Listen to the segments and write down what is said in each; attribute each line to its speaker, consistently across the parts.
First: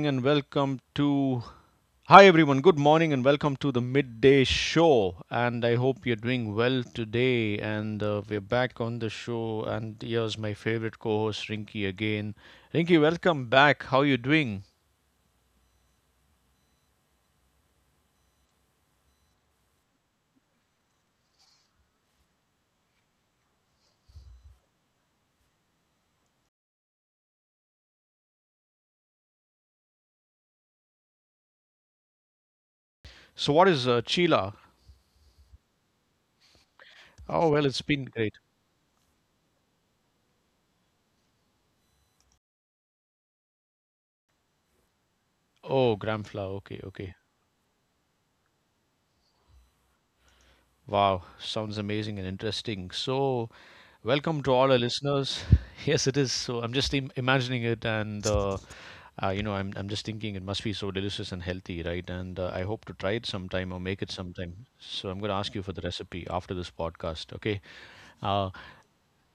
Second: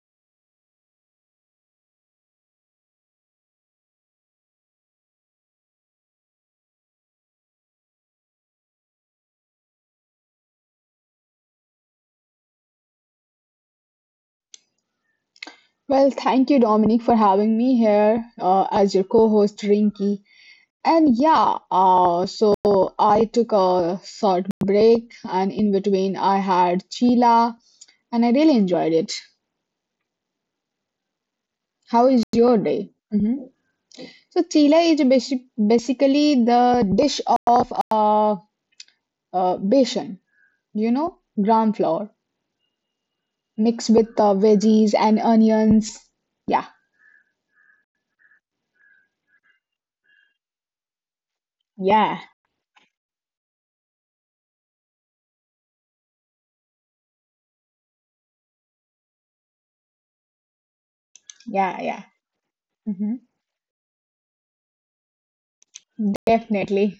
Speaker 1: And welcome to. Hi, everyone. Good morning and welcome to the midday show. And I hope you're doing well today. And we're back on the show. And here's my favorite co host, Rinky, again. Rinky, welcome back. How are you doing?
Speaker 2: Well, thank you, Dominic, for having me here as your co-host, Rinky. So I took a short break, and in between, I had Chila, and I really enjoyed it.
Speaker 1: So, what is
Speaker 2: How is
Speaker 1: Chila?
Speaker 2: your day? So chila is
Speaker 1: Oh, well, it's been great.
Speaker 2: basically the dish of besan, you know, gram flour
Speaker 1: Oh,
Speaker 2: mixed with
Speaker 1: Gramfla. Okay, okay.
Speaker 2: veggies and onions. Yeah,
Speaker 1: Wow, sounds amazing and interesting. So, welcome
Speaker 2: yeah,
Speaker 1: to all our listeners. Yes, it is. So, I'm just imagining it, and you know, I'm just thinking it must be so delicious and healthy, right? And I hope to try it sometime or make it
Speaker 2: yeah, yeah.
Speaker 1: sometime. So I'm going to
Speaker 2: hmm
Speaker 1: ask you for the recipe after this podcast, okay? Uh,
Speaker 2: Definitely.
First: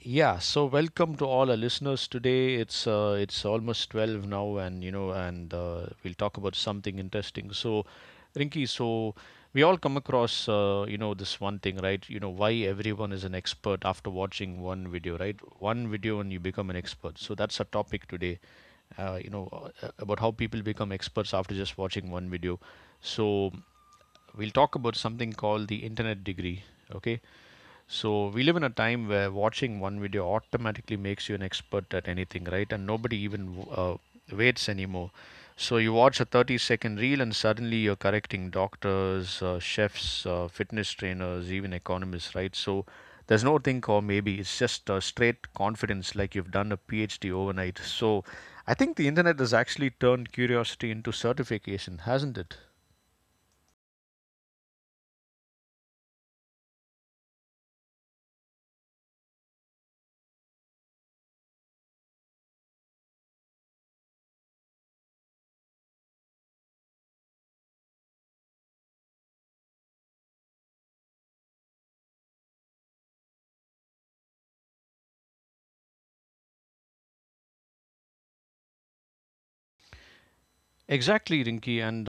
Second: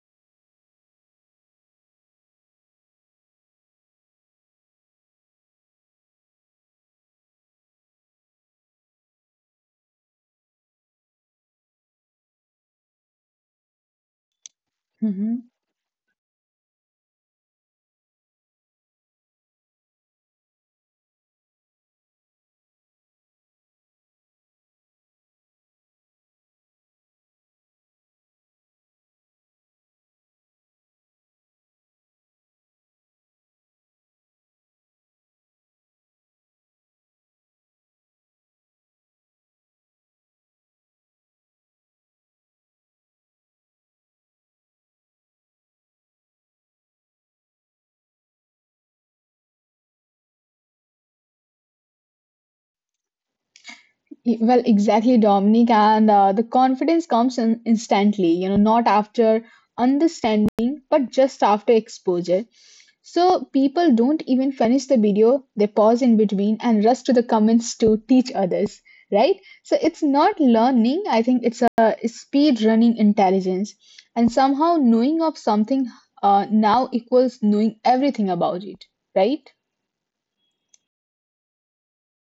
Speaker 1: yeah, so welcome to all our listeners today. It's almost 12 now, and you know, and we'll talk about something interesting. So Rinky, so we all come across you know, this one thing, right? You know why everyone is an expert after watching one video, right? One video and you become an expert. So that's our topic today. You know about how people become experts after just watching one video. So we'll talk about something called the internet degree, okay? So we live in a time where watching one video automatically makes you an expert at anything, right? And nobody even waits anymore. So you watch a 30-second reel and suddenly you're correcting doctors, chefs, fitness trainers, even economists, right? So there's no think, or maybe it's just straight confidence, like you've done a PhD overnight. So I think the internet has actually turned curiosity into certification, hasn't it?
Speaker 2: Well, exactly, Dominic. And the confidence comes in instantly, you know, not after understanding, but just after exposure. So people don't even finish the video, they pause in between and rush to the comments to teach others, right? So it's not learning, I think it's a speed running intelligence. And somehow knowing of something now equals knowing everything about it, right?
Speaker 1: Exactly, Rinki. And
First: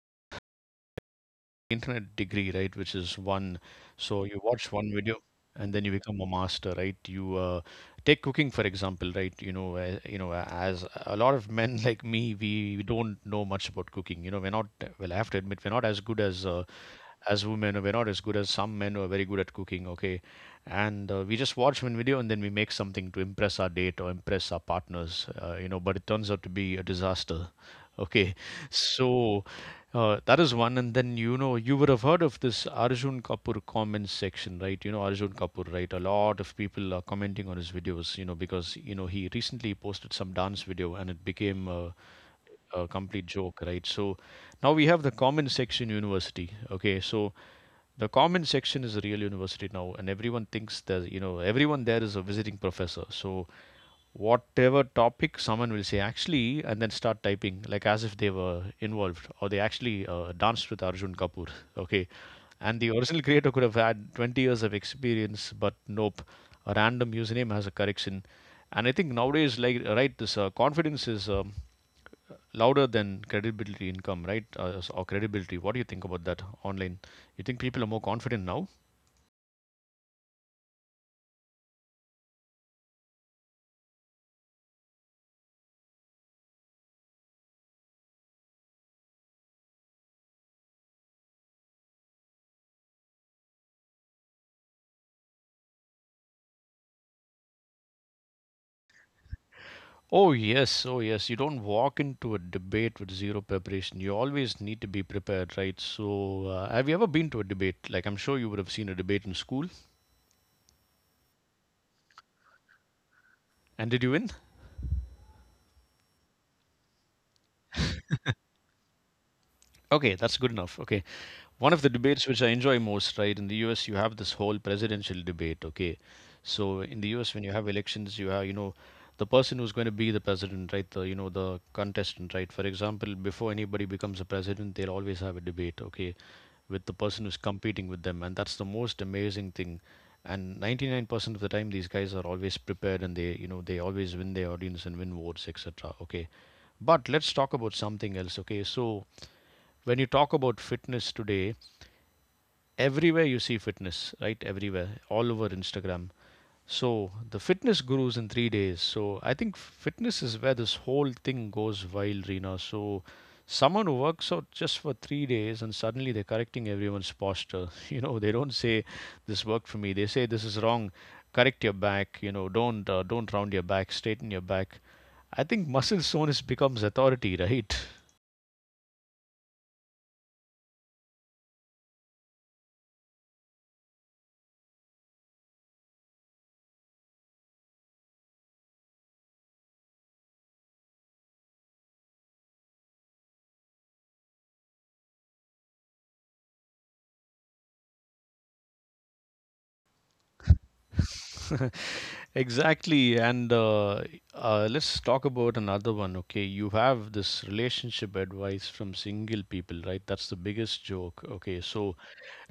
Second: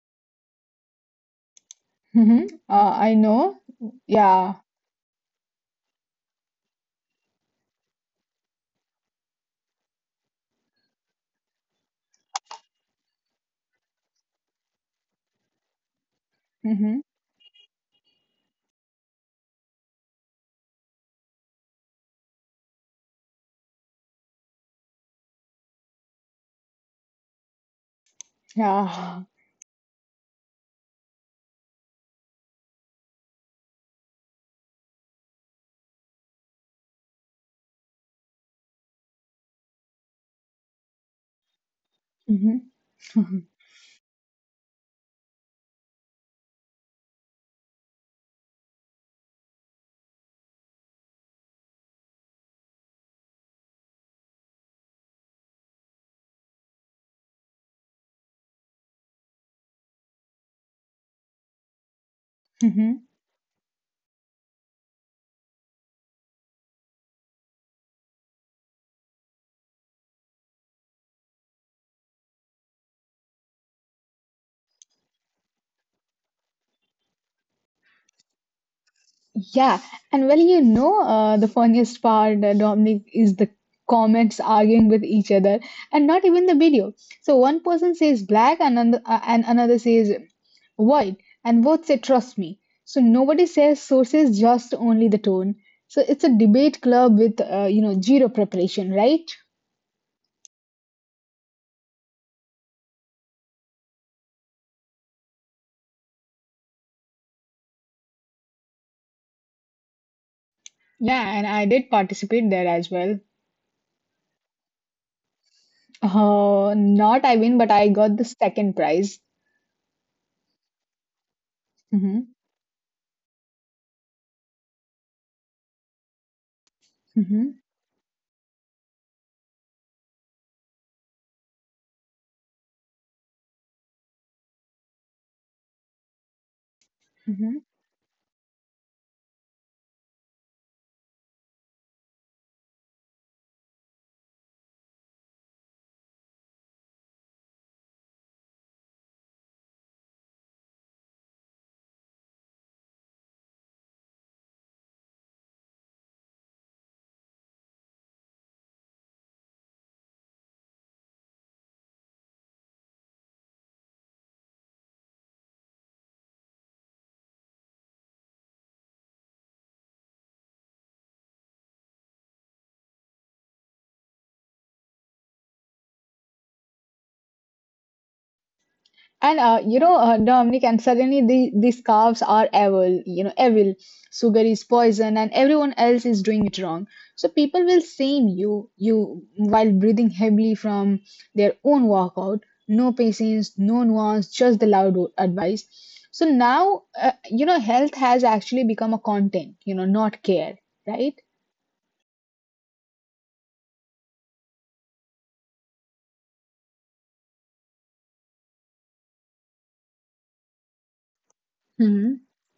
Speaker 1: internet
Speaker 2: Mm-hmm.
Speaker 1: degree, right? Which
Speaker 2: I
Speaker 1: is one.
Speaker 2: know.
Speaker 1: So you
Speaker 2: Yeah.
Speaker 1: watch one video and then you become a master, right? You take cooking for example, right? You know, as a lot of men like me, we don't know much about cooking. You know, we're not. Well, I have to admit, we're not as good
Speaker 2: Mm-hmm.
Speaker 1: as women. We're not as good as some men who are very good at cooking, okay, and we just watch one video and then we make something to impress our date or impress our partners, but it turns out to be a disaster, okay.
Speaker 2: Yeah.
Speaker 1: So that is one. And then, you know, you would have heard of this Arjun Kapoor comment section, right? You know Arjun Kapoor, right? A lot of people are commenting on his videos, you know, because, you know, he recently posted some dance video and it became
Speaker 2: Mhm.
Speaker 1: a complete joke, right? So now we have the common section university. Okay, so the common section is a real university now, and everyone thinks that, you know, everyone there is a visiting professor. So whatever topic, someone will say actually, and then start typing like as if they were involved or they actually danced with Arjun Kapoor. Okay, and the
Speaker 2: Mhm.
Speaker 1: original creator could have had 20 years of experience, but nope, a random username has a correction. And I think nowadays, like, right, this confidence is louder than credibility income, right? Or credibility. What do you think about that online? You think people are more confident now?
Speaker 2: Yeah, and well, you know, the funniest part, Dominic, is the comments arguing with each other, and not even the video. So one person says black, and another says white, and both say trust me. So nobody says sources, just only the tone. So it's a debate club with you know zero preparation, right?
Speaker 1: Oh, yes. Oh, yes. You don't walk into a debate with zero preparation. You always need to be prepared, right? So, have you ever been to a debate? Like, I'm sure you would have seen a debate in school.
Speaker 2: Yeah, and I did participate there as well.
Speaker 1: And did you win?
Speaker 2: Not I win, but I got the second prize.
Speaker 1: Okay, that's good enough. Okay. One of the
Speaker 2: Mm-hmm.
Speaker 1: debates which I enjoy most, right, in the US, you have this whole presidential debate, okay? So in the US, when
Speaker 2: Mm-hmm.
Speaker 1: you have elections, you have, you know, the person who's going to be the president, right, the, you know, the contestant, right? For example, before anybody becomes a president, they'll always have a debate, okay, with the person who's
Speaker 2: Mm-hmm.
Speaker 1: competing with them. And that's the most amazing thing. And 99% of the time, these guys are always prepared, and they, you know, they always win their audience and win votes, etc., okay? But let's talk about something else, okay? So, when you talk about fitness today, everywhere you see fitness, right? Everywhere, all over Instagram. So the fitness gurus in 3 days. So I think fitness is where this whole thing goes wild, Rina. So someone who works out just for 3 days and suddenly they're correcting everyone's posture. You know, they don't say this worked for me. They say this is wrong. Correct your back. You know, don't round your back. Straighten your back. I think muscle soreness becomes authority, right?
Speaker 2: And you know, Dominic, and suddenly these calves are evil, you know, evil. Sugar is poison, and everyone else is doing it wrong. So people will shame you while breathing heavily from their own workout. No patience, no nuance, just the advice. So now, you know, health has actually become a content, you know, not care, right?
Speaker 1: Exactly. And let's talk about another one. Okay. You have this relationship advice from single people, right? That's the biggest joke. Okay. So,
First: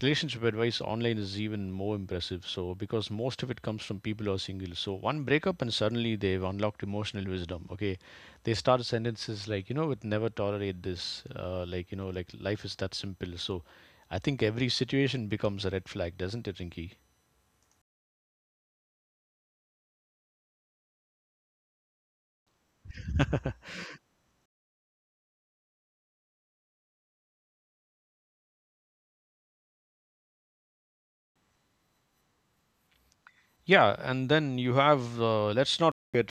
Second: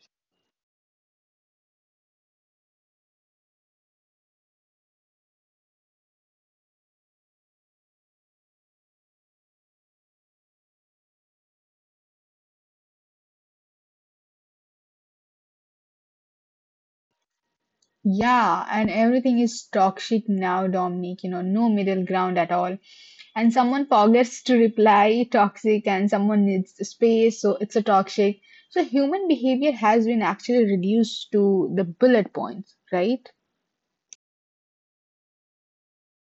Speaker 1: relationship advice online is even more impressive. So, because most of it comes from people who are single. So, one breakup and suddenly they've unlocked emotional wisdom. Okay. They start sentences like, you know, with never tolerate this. Like, you know, like life is that simple. So, I think every situation becomes a red flag, doesn't it, Rinky?
Speaker 2: Yeah, and everything is toxic now, Dominic, you know, no middle ground at all. And someone forgets to reply toxic, and someone needs space, so it's a toxic. So human behavior has been actually reduced to the bullet points, right?
Speaker 1: Yeah, and then you have let's not forget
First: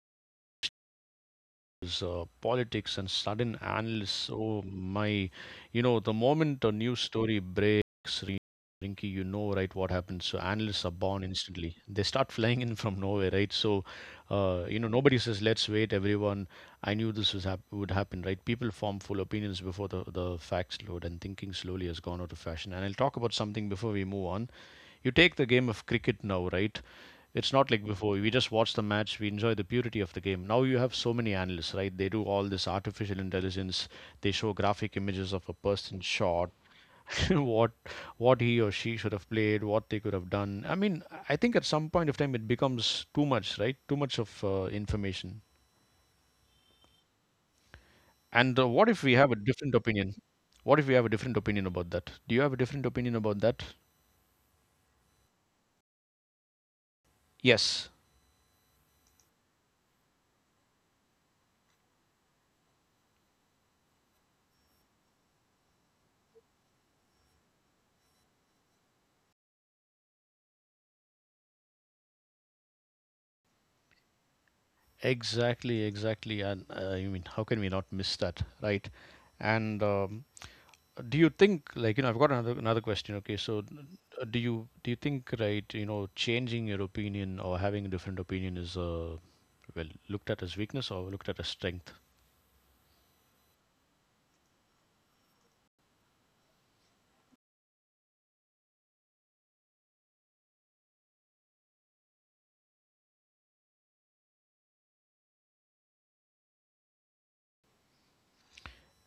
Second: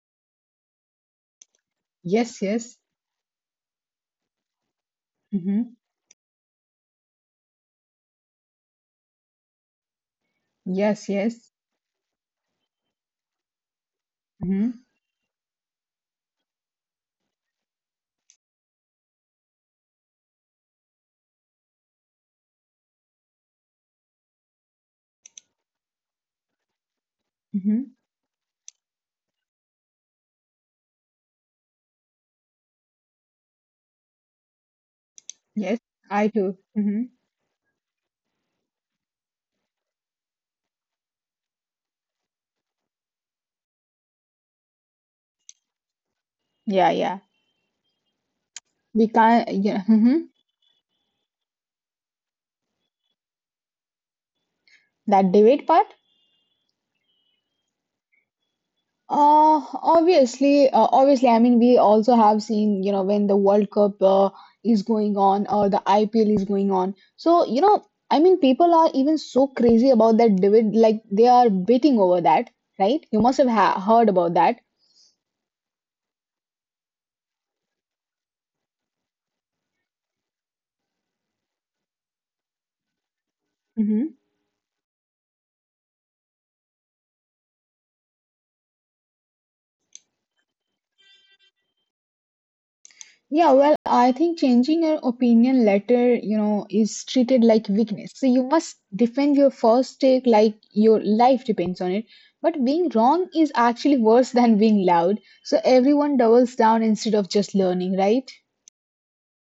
Speaker 1: news,
Speaker 2: Yes, yes.
Speaker 1: politics, and sudden analysis. Oh my!
Speaker 2: Mm-hmm.
Speaker 1: You know, the moment a news story breaks, Rinky, you know, right, what happens. So analysts are
Speaker 2: Yes,
Speaker 1: born
Speaker 2: yes.
Speaker 1: instantly. They start flying in from nowhere, right? So, you
Speaker 2: Mm-hmm.
Speaker 1: know, nobody says, "Let's wait, everyone." I knew this was would happen, right? People form full opinions before the facts load, and thinking slowly has gone out of fashion. And I'll talk about something before we move on. You take the game of cricket now, right? It's not like
Speaker 2: Mm-hmm.
Speaker 1: before. We just watch the match, we enjoy the purity of the game. Now you have so many analysts, right? They do all this artificial intelligence. They show graphic images of a
Speaker 2: Yes,
Speaker 1: person's
Speaker 2: I
Speaker 1: shot,
Speaker 2: too. Mm-hmm.
Speaker 1: what he or she should have played, what they could have done. I mean, I think at some point of time it becomes too much, right? Too much of information.
Speaker 2: Yeah, yeah.
Speaker 1: And what if
Speaker 2: We
Speaker 1: we have a
Speaker 2: can't,
Speaker 1: different
Speaker 2: yeah.
Speaker 1: opinion?
Speaker 2: Mm-hmm.
Speaker 1: What if we have a different opinion about that? Do you have a different opinion about that?
Speaker 2: That debate part.
Speaker 1: Yes,
Speaker 2: Obviously, I mean, we also have seen, you know, when the World Cup is going on or the IPL is going on. So, you know, I mean, people are even so crazy about that David, like they are betting over that, right? You must have ha heard about that.
Speaker 1: exactly, exactly. And you mean, how can we not miss that, right? And do you think, like, you know, I've got another question, okay? So do you think, right, you know, changing your opinion or having a different opinion is well looked at as weakness or looked at as strength?
Speaker 2: Yeah, well, I think changing your opinion later, you know, is treated like weakness. So you must defend your first take like your life depends on it. But being wrong is actually worse than being loud. So everyone doubles down instead of just learning, right?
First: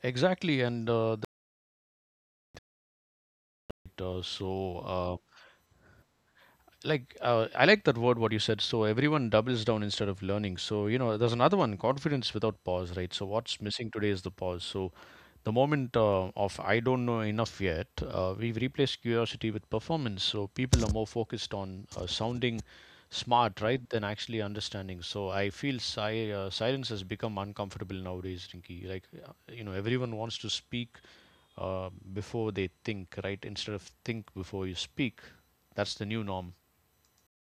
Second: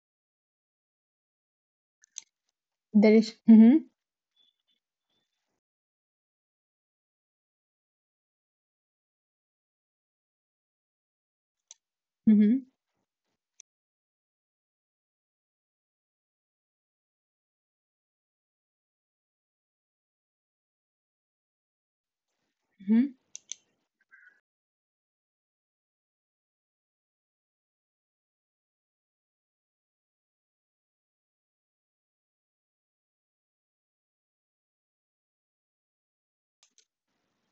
Speaker 1: Exactly, and
Speaker 2: There is. Mm-hmm.
Speaker 1: that, so I like that word what you said. So everyone doubles down instead of learning. So you know there's another one, confidence
Speaker 2: mm-hmm,
Speaker 1: without pause, right? So what's missing today is the pause. So the moment of I don't know enough yet, we've replaced curiosity with performance. So people are more focused on sounding smart, right, than actually understanding. So I feel silence has become uncomfortable nowadays, Rinky. Like, you know, everyone wants to speak before they think, right, instead of think before you speak. That's the new norm.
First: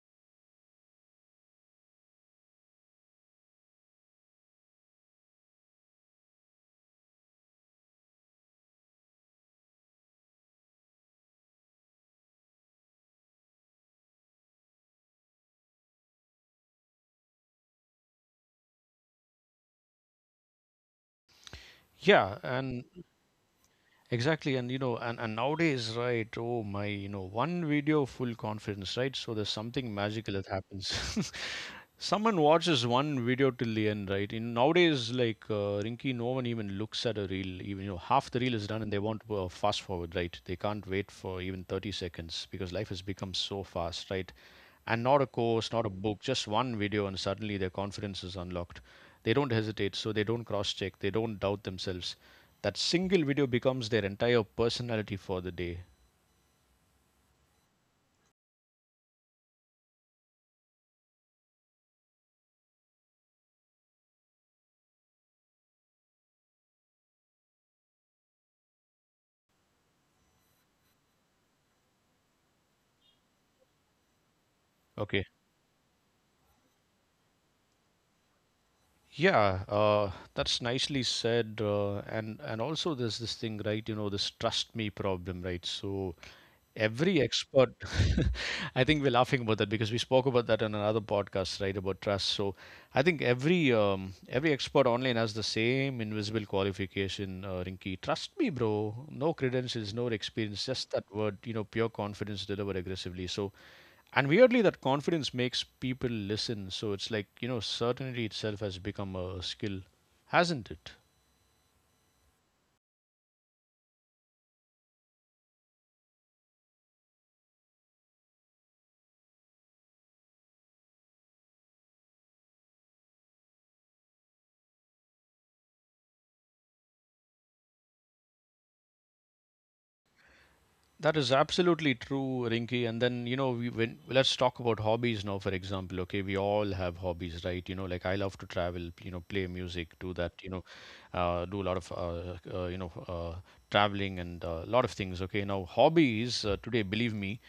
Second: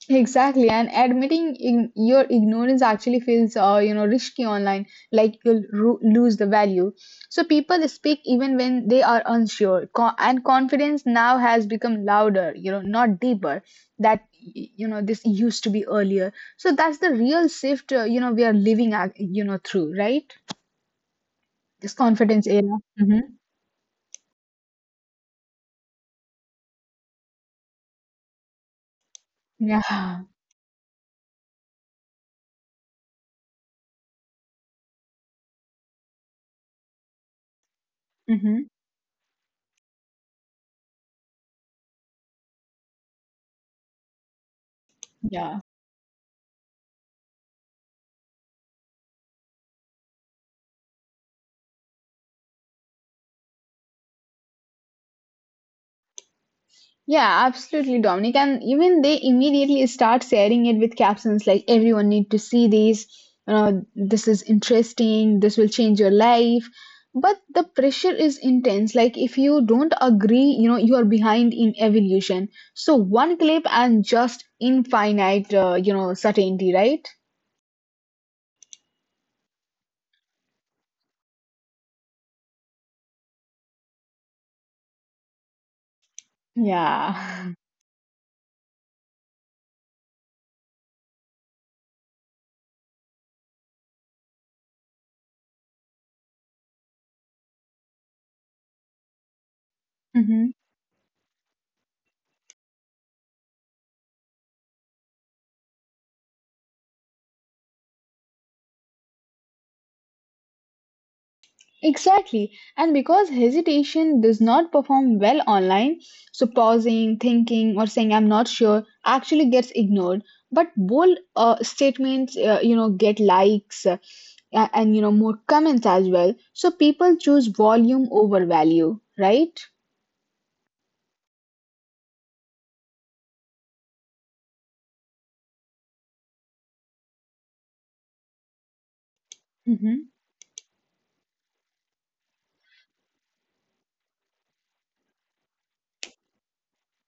Speaker 2: Exactly, and admitting your ignorance actually feels, you know, risky online. Like you'll lose the value. So people speak even when they are unsure, and confidence now has become louder. You know, not deeper. That you know this used to be earlier. So that's the real shift. You know, we are living, you know, through right this
Speaker 1: Yeah,
Speaker 2: confidence
Speaker 1: and
Speaker 2: era.
Speaker 1: exactly, and you know, and nowadays, right? Oh my, you know, one video, full confidence, right? So there's something magical that
Speaker 2: Yeah.
Speaker 1: happens. Someone watches one video till the end, right? In nowadays, like Rinky, no one even looks at a reel. Even, you know, half the reel is done and they
Speaker 2: hmm
Speaker 1: want to fast forward, right? They can't wait for even 30 seconds because life has become so fast, right? And not a course, not a
Speaker 2: Yeah.
Speaker 1: book, just one video, and suddenly their confidence is unlocked. They don't hesitate, so they don't cross-check, they don't doubt themselves. That single video becomes their entire personality for the day.
Speaker 2: Yeah, absolutely, Dominic. And even they immediately start sharing it with captions like everyone need to see these, this is interesting, this will change your life. But the pressure is intense. Like if you don't agree, you know, you are behind in evolution. So one clip and just
Speaker 1: Okay.
Speaker 2: infinite, you know, certainty, right?
Speaker 1: Yeah, that's nicely said, and also there's this thing, right? You know, this trust me problem, right? So every expert,
Speaker 2: Yeah.
Speaker 1: I think we're laughing about that because we spoke about that on another podcast, right? About trust. So I think every expert online has the same invisible qualification, Rinky. Trust me, bro. No credentials, no experience, just that word. You know, pure confidence, deliver aggressively. So and weirdly, that confidence makes people listen. So it's like, you know, certainty itself has become a skill, hasn't it?
Speaker 2: Exactly. And because hesitation does not perform well online, so pausing, thinking, or saying I'm not sure actually gets ignored. But bold statements, you know, get likes and you know, more comments as well. So people choose volume over value, right?
Speaker 1: That is absolutely true, Rinky. And then, you know, we when let's talk about hobbies now, for example. Okay, we all have hobbies, right? You know, like I love to travel, you know, play music, do that, you
Speaker 2: Mm-hmm,
Speaker 1: know, do a lot of, you know, traveling and a lot of things. Okay, now hobbies today, believe me,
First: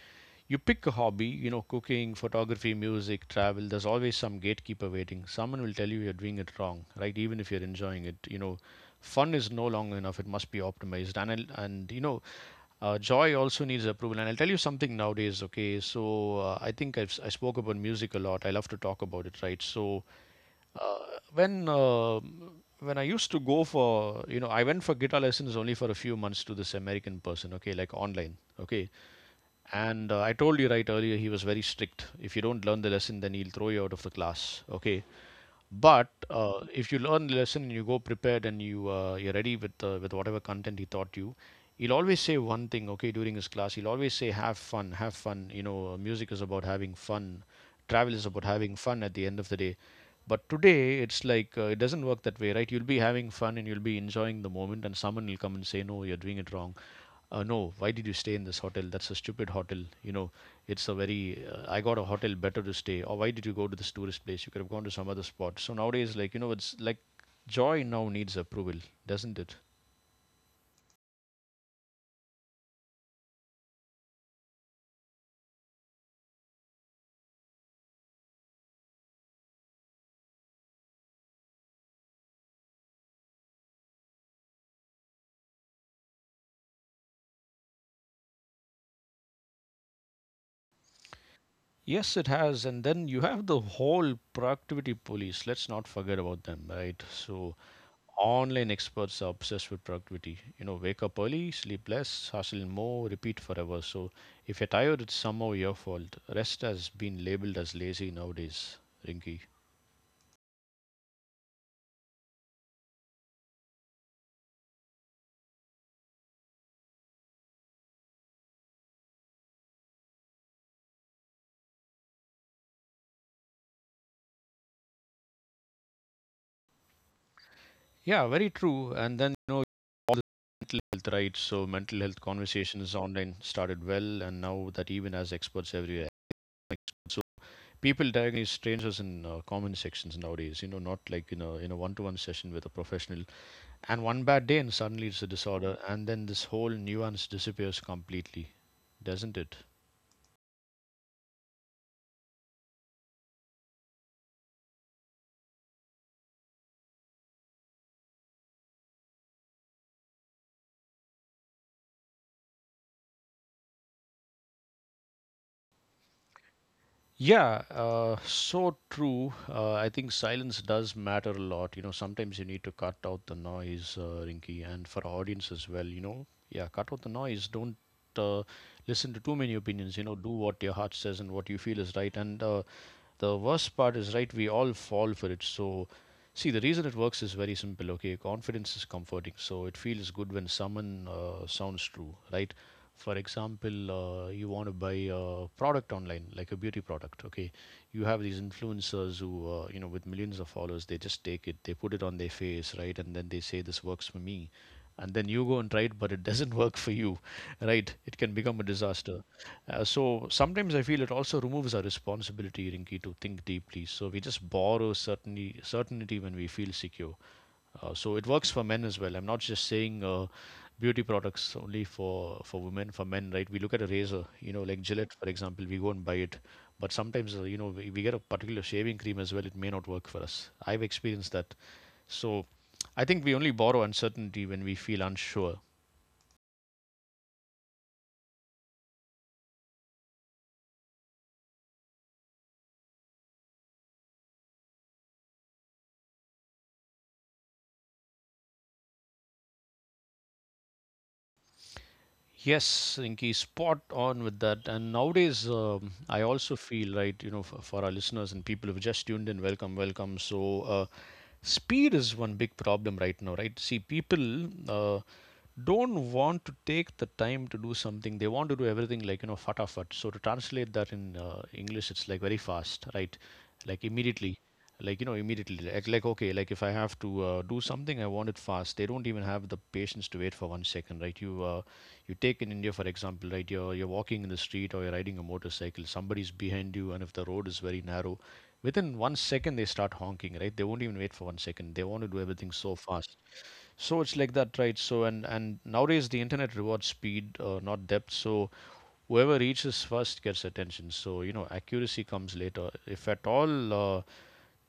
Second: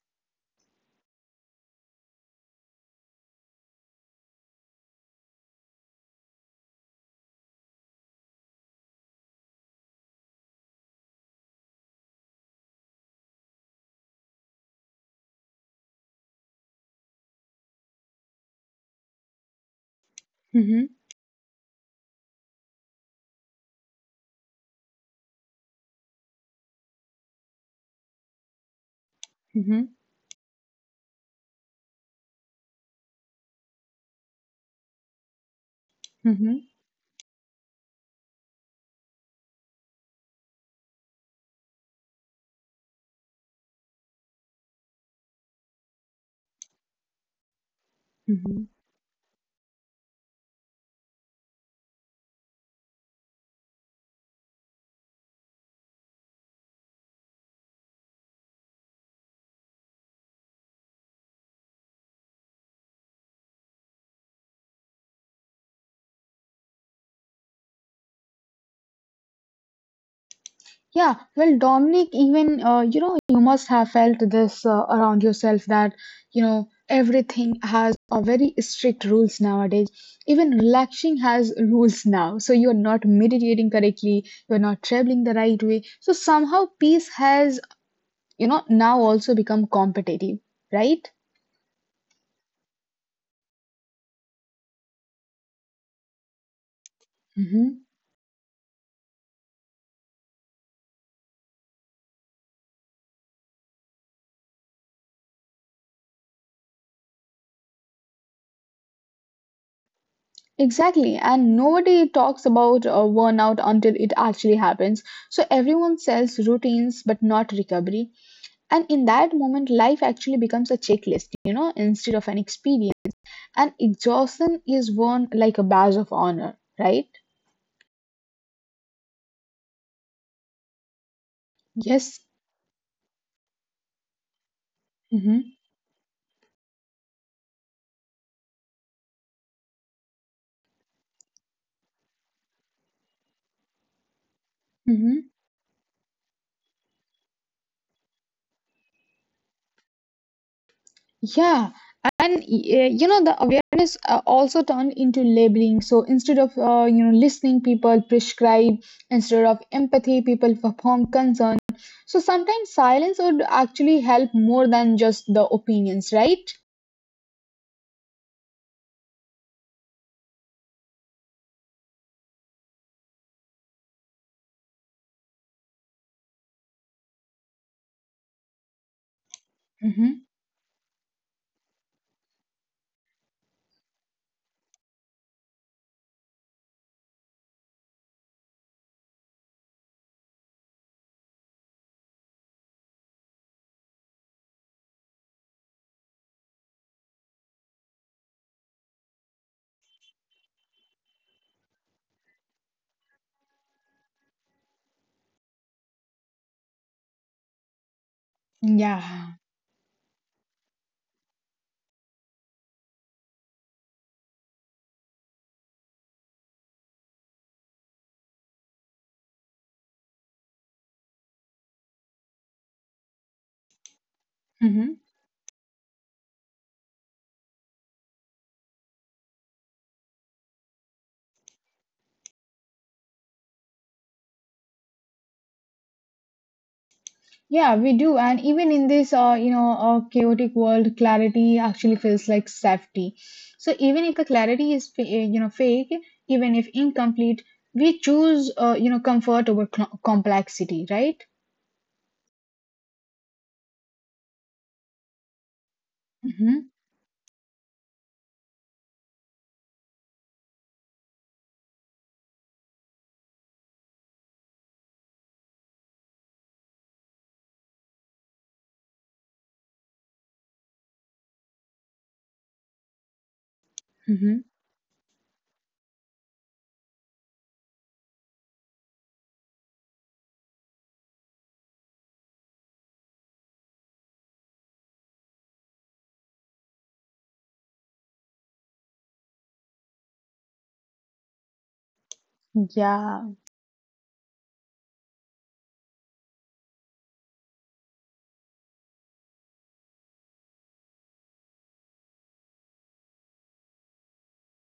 Speaker 1: you pick a hobby, you know, cooking, photography, music, travel, there's always some gatekeeper waiting. Someone will tell you you're doing it wrong, right? Even if you're enjoying it, you know, fun is no longer enough. It must be optimized. And you know, joy also needs approval. And I'll tell you something nowadays, okay? So I think I've, si spoke about music a lot. I love to talk about it, right? So
Speaker 2: mm-hmm,
Speaker 1: uh, when I used to go for, you know, I went for guitar lessons only for a few months to this American person, okay, like online, okay.
Speaker 2: mm-hmm,
Speaker 1: And I told you right earlier, he was very strict. If you don't learn the lesson, then he'll throw you out of the class. Okay. But
Speaker 2: mm-hmm,
Speaker 1: if you learn the lesson and you go prepared and you're ready with whatever content he taught you, he'll always say one thing. Okay, during his class, he'll always say, "Have fun, have fun." You know, music is about having fun. Travel is about
Speaker 2: mm-hmm.
Speaker 1: having fun. At the end of the day, but today it's like it doesn't work that way, right? You'll be having fun and you'll be enjoying the moment, and someone will come and say, "No, you're doing it wrong." No, why did you stay in this hotel? That's a stupid hotel, you know. It's a very I got a hotel better to stay, or why did you go to this tourist place? You could have gone to some other spot. So nowadays, like, you know, it's like joy now needs approval, doesn't it?
Speaker 2: Yeah, well, Dominic, even you know, you must have felt this around yourself that you know everything has a very strict rules nowadays. Even relaxing has rules now. So you're not meditating correctly, you're not traveling the right way. So somehow peace has you know now also become competitive, right?
Speaker 1: Yes, it has. And then you have the whole productivity police. Let's not forget about them, right? So
Speaker 2: hmm
Speaker 1: online experts are obsessed with productivity. You know, wake up early, sleep less, hustle more, repeat forever. So if you're tired, it's somehow your fault. Rest has been labeled as lazy nowadays, Rinky.
Speaker 2: Exactly, and nobody talks about burnout until it actually happens. So everyone sells routines, but not recovery. And in that moment, life actually becomes a checklist, you know, instead of an experience. And exhaustion is worn like a badge of honor, right?
Speaker 1: Yeah, very true. And then, you know, all the mental health, right? So mental health
Speaker 2: Yes.
Speaker 1: conversations online started well, and now that even has
Speaker 2: Mm-hmm.
Speaker 1: experts everywhere. So people diagnose strangers in comment sections nowadays. You know, not like in a one-to-one session with a professional. And one bad day, and suddenly it's a
Speaker 2: Mm-hmm.
Speaker 1: disorder. And then this whole nuance disappears completely, doesn't it?
Speaker 2: Yeah. And you know, the awareness also turned into labeling. So instead of you know listening, people prescribe. Instead of empathy, people perform concern. So sometimes silence would actually help more than just the opinions, right?
Speaker 1: Yeah, so true. I think silence does matter a lot. You know, sometimes you need to cut out the noise, Rinky, and for our audience as well, you know, yeah, cut out the noise. Don't uh, listen to too many opinions. You know,
Speaker 2: Mm-hmm.
Speaker 1: do what your heart says and what you feel is right. And The worst part is, right, we all fall for it. So, see, the reason it works is very simple, okay? Confidence is comforting. So, it feels good when someone sounds true, right? For example, you want to buy a product online like a beauty product, okay. You have these influencers who you know, with millions of followers, they just take it, they put it on their face, right? And then they say, "This works for me." And then you go and try it, but it doesn't work for you, right? It can become a disaster.
Speaker 2: Yeah.
Speaker 1: So sometimes I feel it also removes our responsibility, Rinki, to think deeply. So we just borrow certainty, certainty when we feel secure. So it works for men as well. I'm not just saying, beauty products only for women. For men, right? We look at a razor, you know, like
Speaker 2: Mm-hmm.
Speaker 1: Gillette, for example. We go and buy it, but sometimes you know, we get a particular shaving cream as well. It may not work for us. I've experienced that. So I think we only borrow uncertainty when we feel unsure.
Speaker 2: Yeah, we do. And even in this, you know, chaotic world, clarity actually feels like safety. So even if the clarity is, you know, fake, even if incomplete, we choose, you know, comfort over complexity, right?
Speaker 1: Yes, Rinki, spot on with that. And nowadays, I also
Speaker 2: Mm-hmm.
Speaker 1: feel right, you know, for our listeners and people who've just tuned in, welcome, welcome. So, speed is one big problem right now, right? See, people don't want to take the time to do something. They want to do everything like, you know, fatafat. So to translate that in English, it's like very fast, right? Like immediately,
Speaker 2: Mm-hmm.
Speaker 1: like, you know, immediately, like okay, like, if I have to do something, I want it fast. They don't even have the patience to wait for 1 second, right? You take in India, for example, right? You're walking in the street or you're riding a motorcycle, somebody's behind you, and if the road is very narrow, within 1 second they start honking, right? They won't even wait for 1 second. They want to do everything so fast.
Speaker 2: Yeah.
Speaker 1: So it's like that, right? So and nowadays the internet rewards speed, not depth. So whoever reaches first gets attention. So, you know, accuracy comes later, if at all.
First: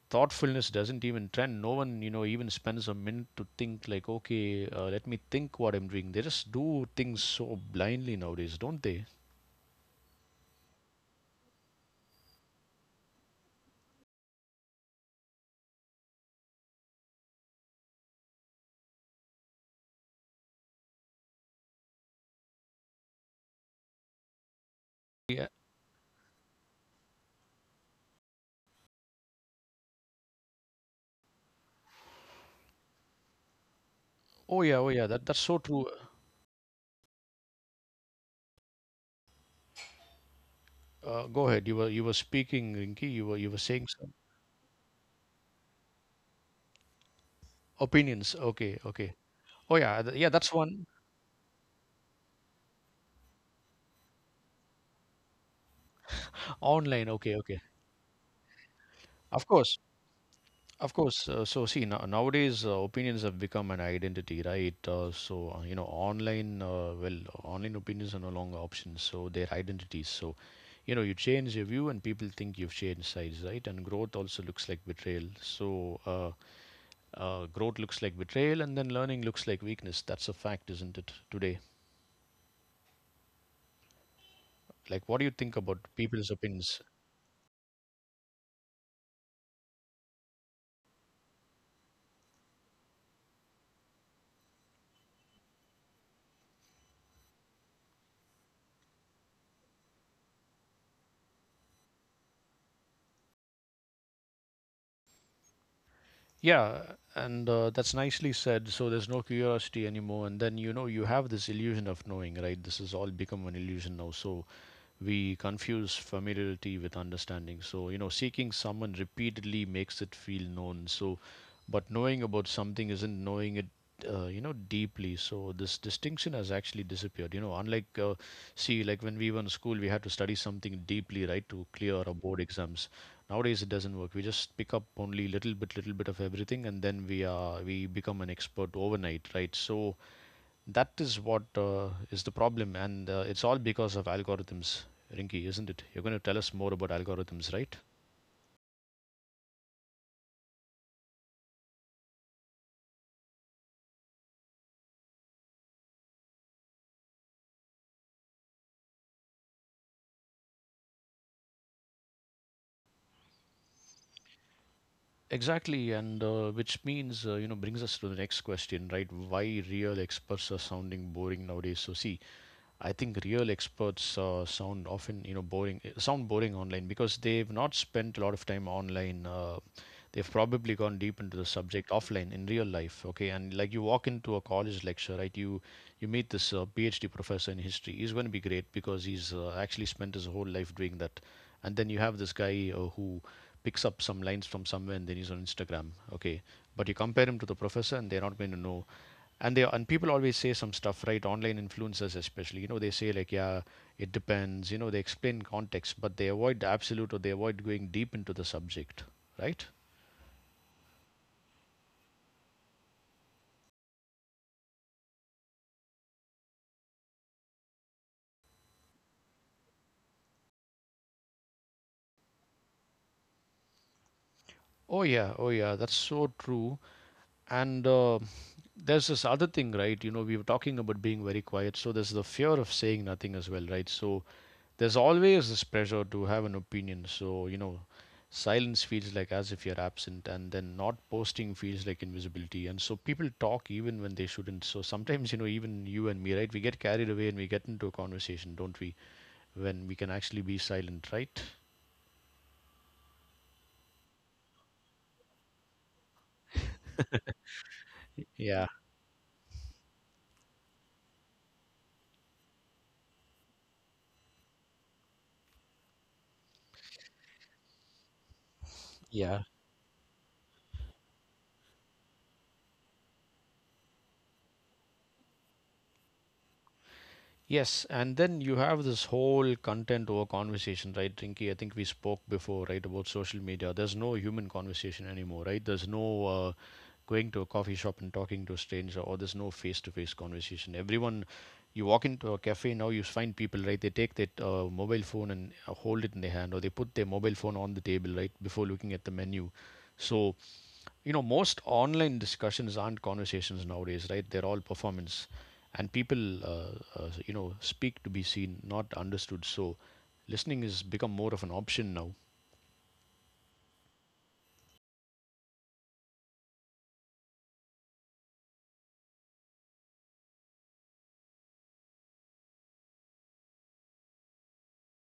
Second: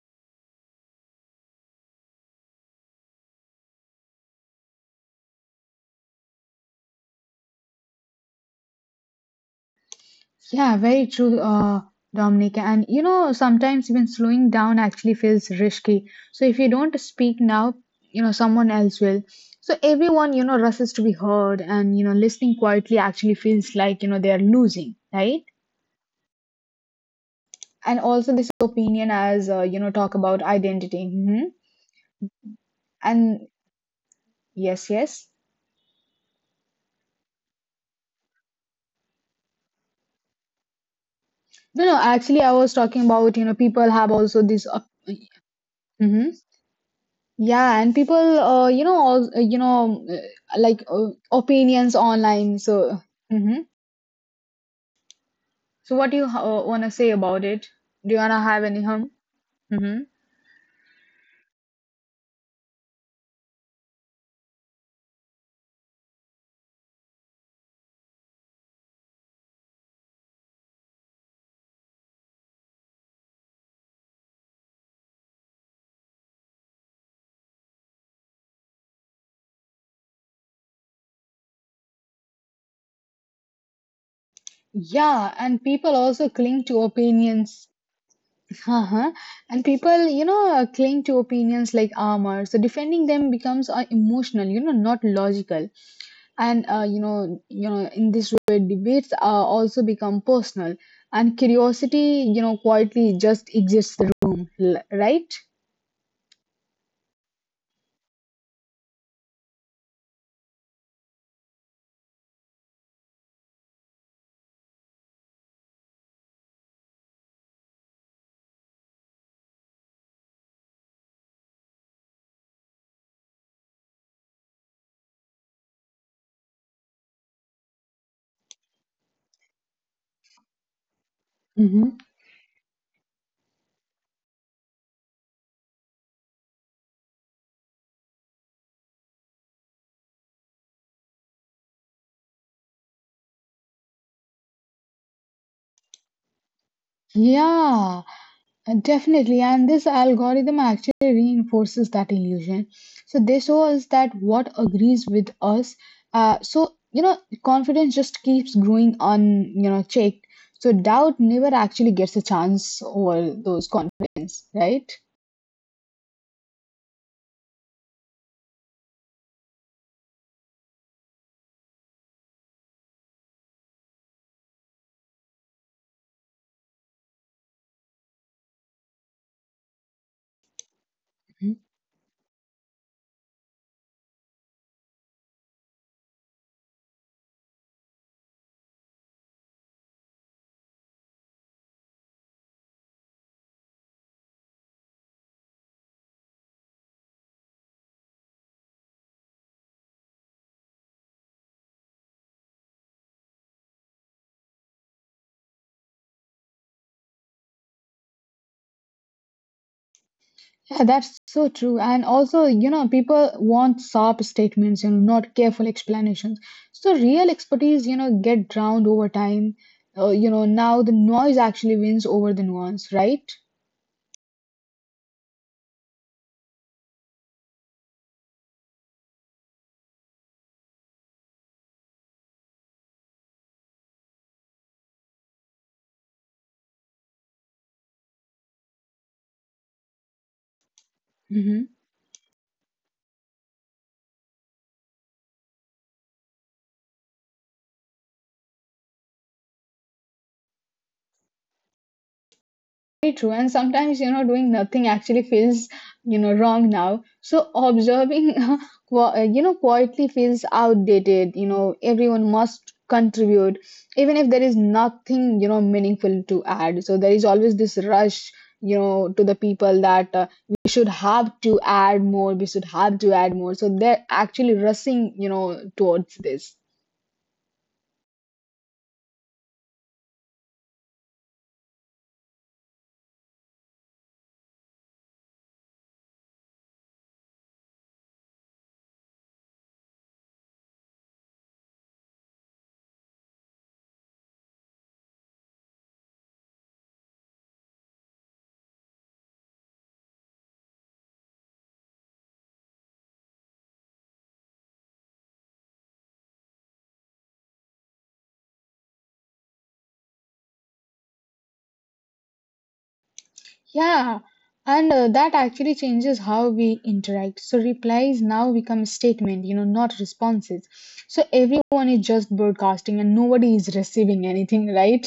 Speaker 1: Thoughtfulness doesn't even trend. No one, you know, even spends a minute to think like, okay, let me think what I'm doing. They just do things so blindly nowadays, don't they?
Speaker 2: Yeah, very true, Dominic. And you know, sometimes even slowing down actually feels risky. So if you don't speak now, you know, someone else will. So everyone, you know, rushes to be heard, and you know, listening quietly actually feels like you know they are losing, right?
Speaker 1: Yeah.
Speaker 2: And also this opinion, as you know, talk about identity. And yes, yes.
Speaker 1: Oh yeah. Oh yeah. That's so true.
Speaker 2: No, no.
Speaker 1: Go
Speaker 2: Actually, I
Speaker 1: ahead. You
Speaker 2: was
Speaker 1: were you were
Speaker 2: talking about you know
Speaker 1: speaking,
Speaker 2: people
Speaker 1: Rinky.
Speaker 2: have
Speaker 1: You were
Speaker 2: also
Speaker 1: you were
Speaker 2: this.
Speaker 1: saying some
Speaker 2: Mhm. Yeah, and people, you know, all,
Speaker 1: opinions.
Speaker 2: you
Speaker 1: Okay.
Speaker 2: know,
Speaker 1: Okay. Oh
Speaker 2: like
Speaker 1: yeah. Yeah. That's one
Speaker 2: opinions online. So, hmm so, what do you want to say about it? Do you want
Speaker 1: online.
Speaker 2: to
Speaker 1: Okay.
Speaker 2: have any
Speaker 1: Okay.
Speaker 2: hum? hmm
Speaker 1: Of course. Of course. So see, now nowadays opinions have become an identity, right? You know, online, well, online opinions are no longer options. So they're identities. So you know, you change your view, and people think you've changed sides, right? And growth also looks like betrayal. So growth looks like betrayal, and then learning looks like weakness. That's a fact, isn't it? Today,
Speaker 2: yeah, and people
Speaker 1: like, what
Speaker 2: also
Speaker 1: do you think
Speaker 2: cling to
Speaker 1: about people's
Speaker 2: opinions.
Speaker 1: opinions?
Speaker 2: Uh-huh. And people, you know, cling to opinions like armor. So defending them becomes emotional, you know, not logical. And you know in this way debates also become personal. And curiosity you know quietly just exits the room right.
Speaker 1: Yeah, and that's nicely said. So there's no curiosity anymore, and then you know you have this illusion of knowing, right? This has all become an illusion now. So we confuse familiarity with understanding. So, you know, seeking someone repeatedly makes it feel known. So, but knowing about something isn't knowing it, you know, deeply. So, this distinction has actually disappeared. You know, unlike, see, like when we were in school, we had to study something deeply, right, to clear
Speaker 2: hmm
Speaker 1: our board exams. Nowadays, it doesn't work. We just pick up only little bit of everything, and then we become an expert overnight, right? So, that is what is the problem, and it's all because of algorithms, Rinky, isn't it? You're going to tell us more about algorithms, right?
Speaker 2: yeah, definitely, and this algorithm actually reinforces that illusion. So they show us that what agrees with us, so you know confidence just keeps growing on you know checked. So doubt never actually gets a chance over those confidence, right?
Speaker 1: Exactly, and which means, you know, brings us to the next question, right? Why real experts are sounding boring nowadays. So, see, I think real experts sound often, you know, boring. Sound boring online because they've not spent a lot of time online. They've probably gone deep into the subject offline in real life. Okay, and like you walk into a college lecture, right? You meet this PhD professor in history. He's going to be great because he's actually spent his whole life doing that. And then you have this guy who picks up some lines from somewhere and then he's on Instagram. Okay, but you compare him to the professor, and they're not going to know. And people always say some stuff, right? Online influencers especially, you know, they say like, yeah, it depends, you know, they explain context, but they avoid the absolute, or they avoid going deep into the subject, right?
Speaker 2: Yeah, that's so true. And also, you know, people want sharp statements, you know, not careful explanations. So real expertise, you know, get drowned over time. You know, now the noise actually wins over the nuance, right?
Speaker 1: Oh yeah. Oh yeah. That's so true. And There's this other thing, right? You know, we were talking about being very quiet, so there's the fear of saying nothing as well, right? So there's always this pressure to have an opinion, so you know, silence feels like as if you're absent, and then not posting
Speaker 2: hmm
Speaker 1: feels like invisibility. And so people talk even when they shouldn't. So sometimes, you know, even you and me, right, we get carried away and we get into a conversation, don't we? When we can actually be silent, right?
Speaker 2: Very true. And sometimes, you know, doing nothing actually feels, you know, wrong now. So observing,
Speaker 1: Yeah.
Speaker 2: you know, quietly feels outdated. You know, everyone must contribute, even if there is nothing, you know, meaningful to add. So there is always this rush, you know, to the
Speaker 1: Yeah.
Speaker 2: people that we should have to add more, we should have to add more. So they're actually rushing, you know, towards this.
Speaker 1: Yes, and then you have this whole content over conversation, right, Rinky? I think we spoke before, right, about social media. There's no human conversation anymore, right? There's no going to a coffee shop and talking to a stranger, or there's no face-to-face conversation. Everyone, you walk into a cafe now, you find people, right? They take that mobile phone and hold it in their hand, or they put their mobile phone on the table, right, before looking at the menu. So, most online discussions aren't conversations nowadays, right? They're all performance. And people, speak to be seen, not understood. So listening has become more of an option now.
Speaker 2: Yeah, and that actually changes how we interact. So replies now become statement, you know, not responses. So everyone is just broadcasting and nobody is receiving anything, right?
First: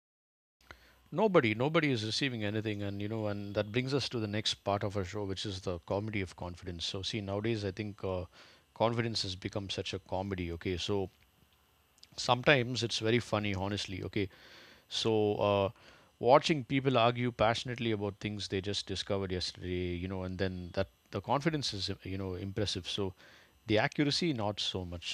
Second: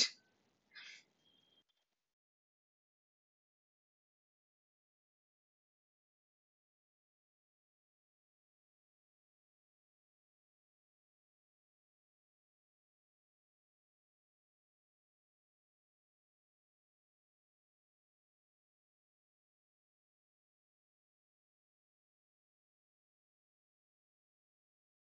Speaker 1: Nobody is receiving anything. And and that brings us to the next part of our show, which is the comedy of confidence. So see, nowadays I think, confidence has become such a comedy. Okay, so sometimes it's very funny, honestly. Okay. So, watching people argue passionately about things they just discovered yesterday, and then that the confidence is, impressive. So, the accuracy, not so much.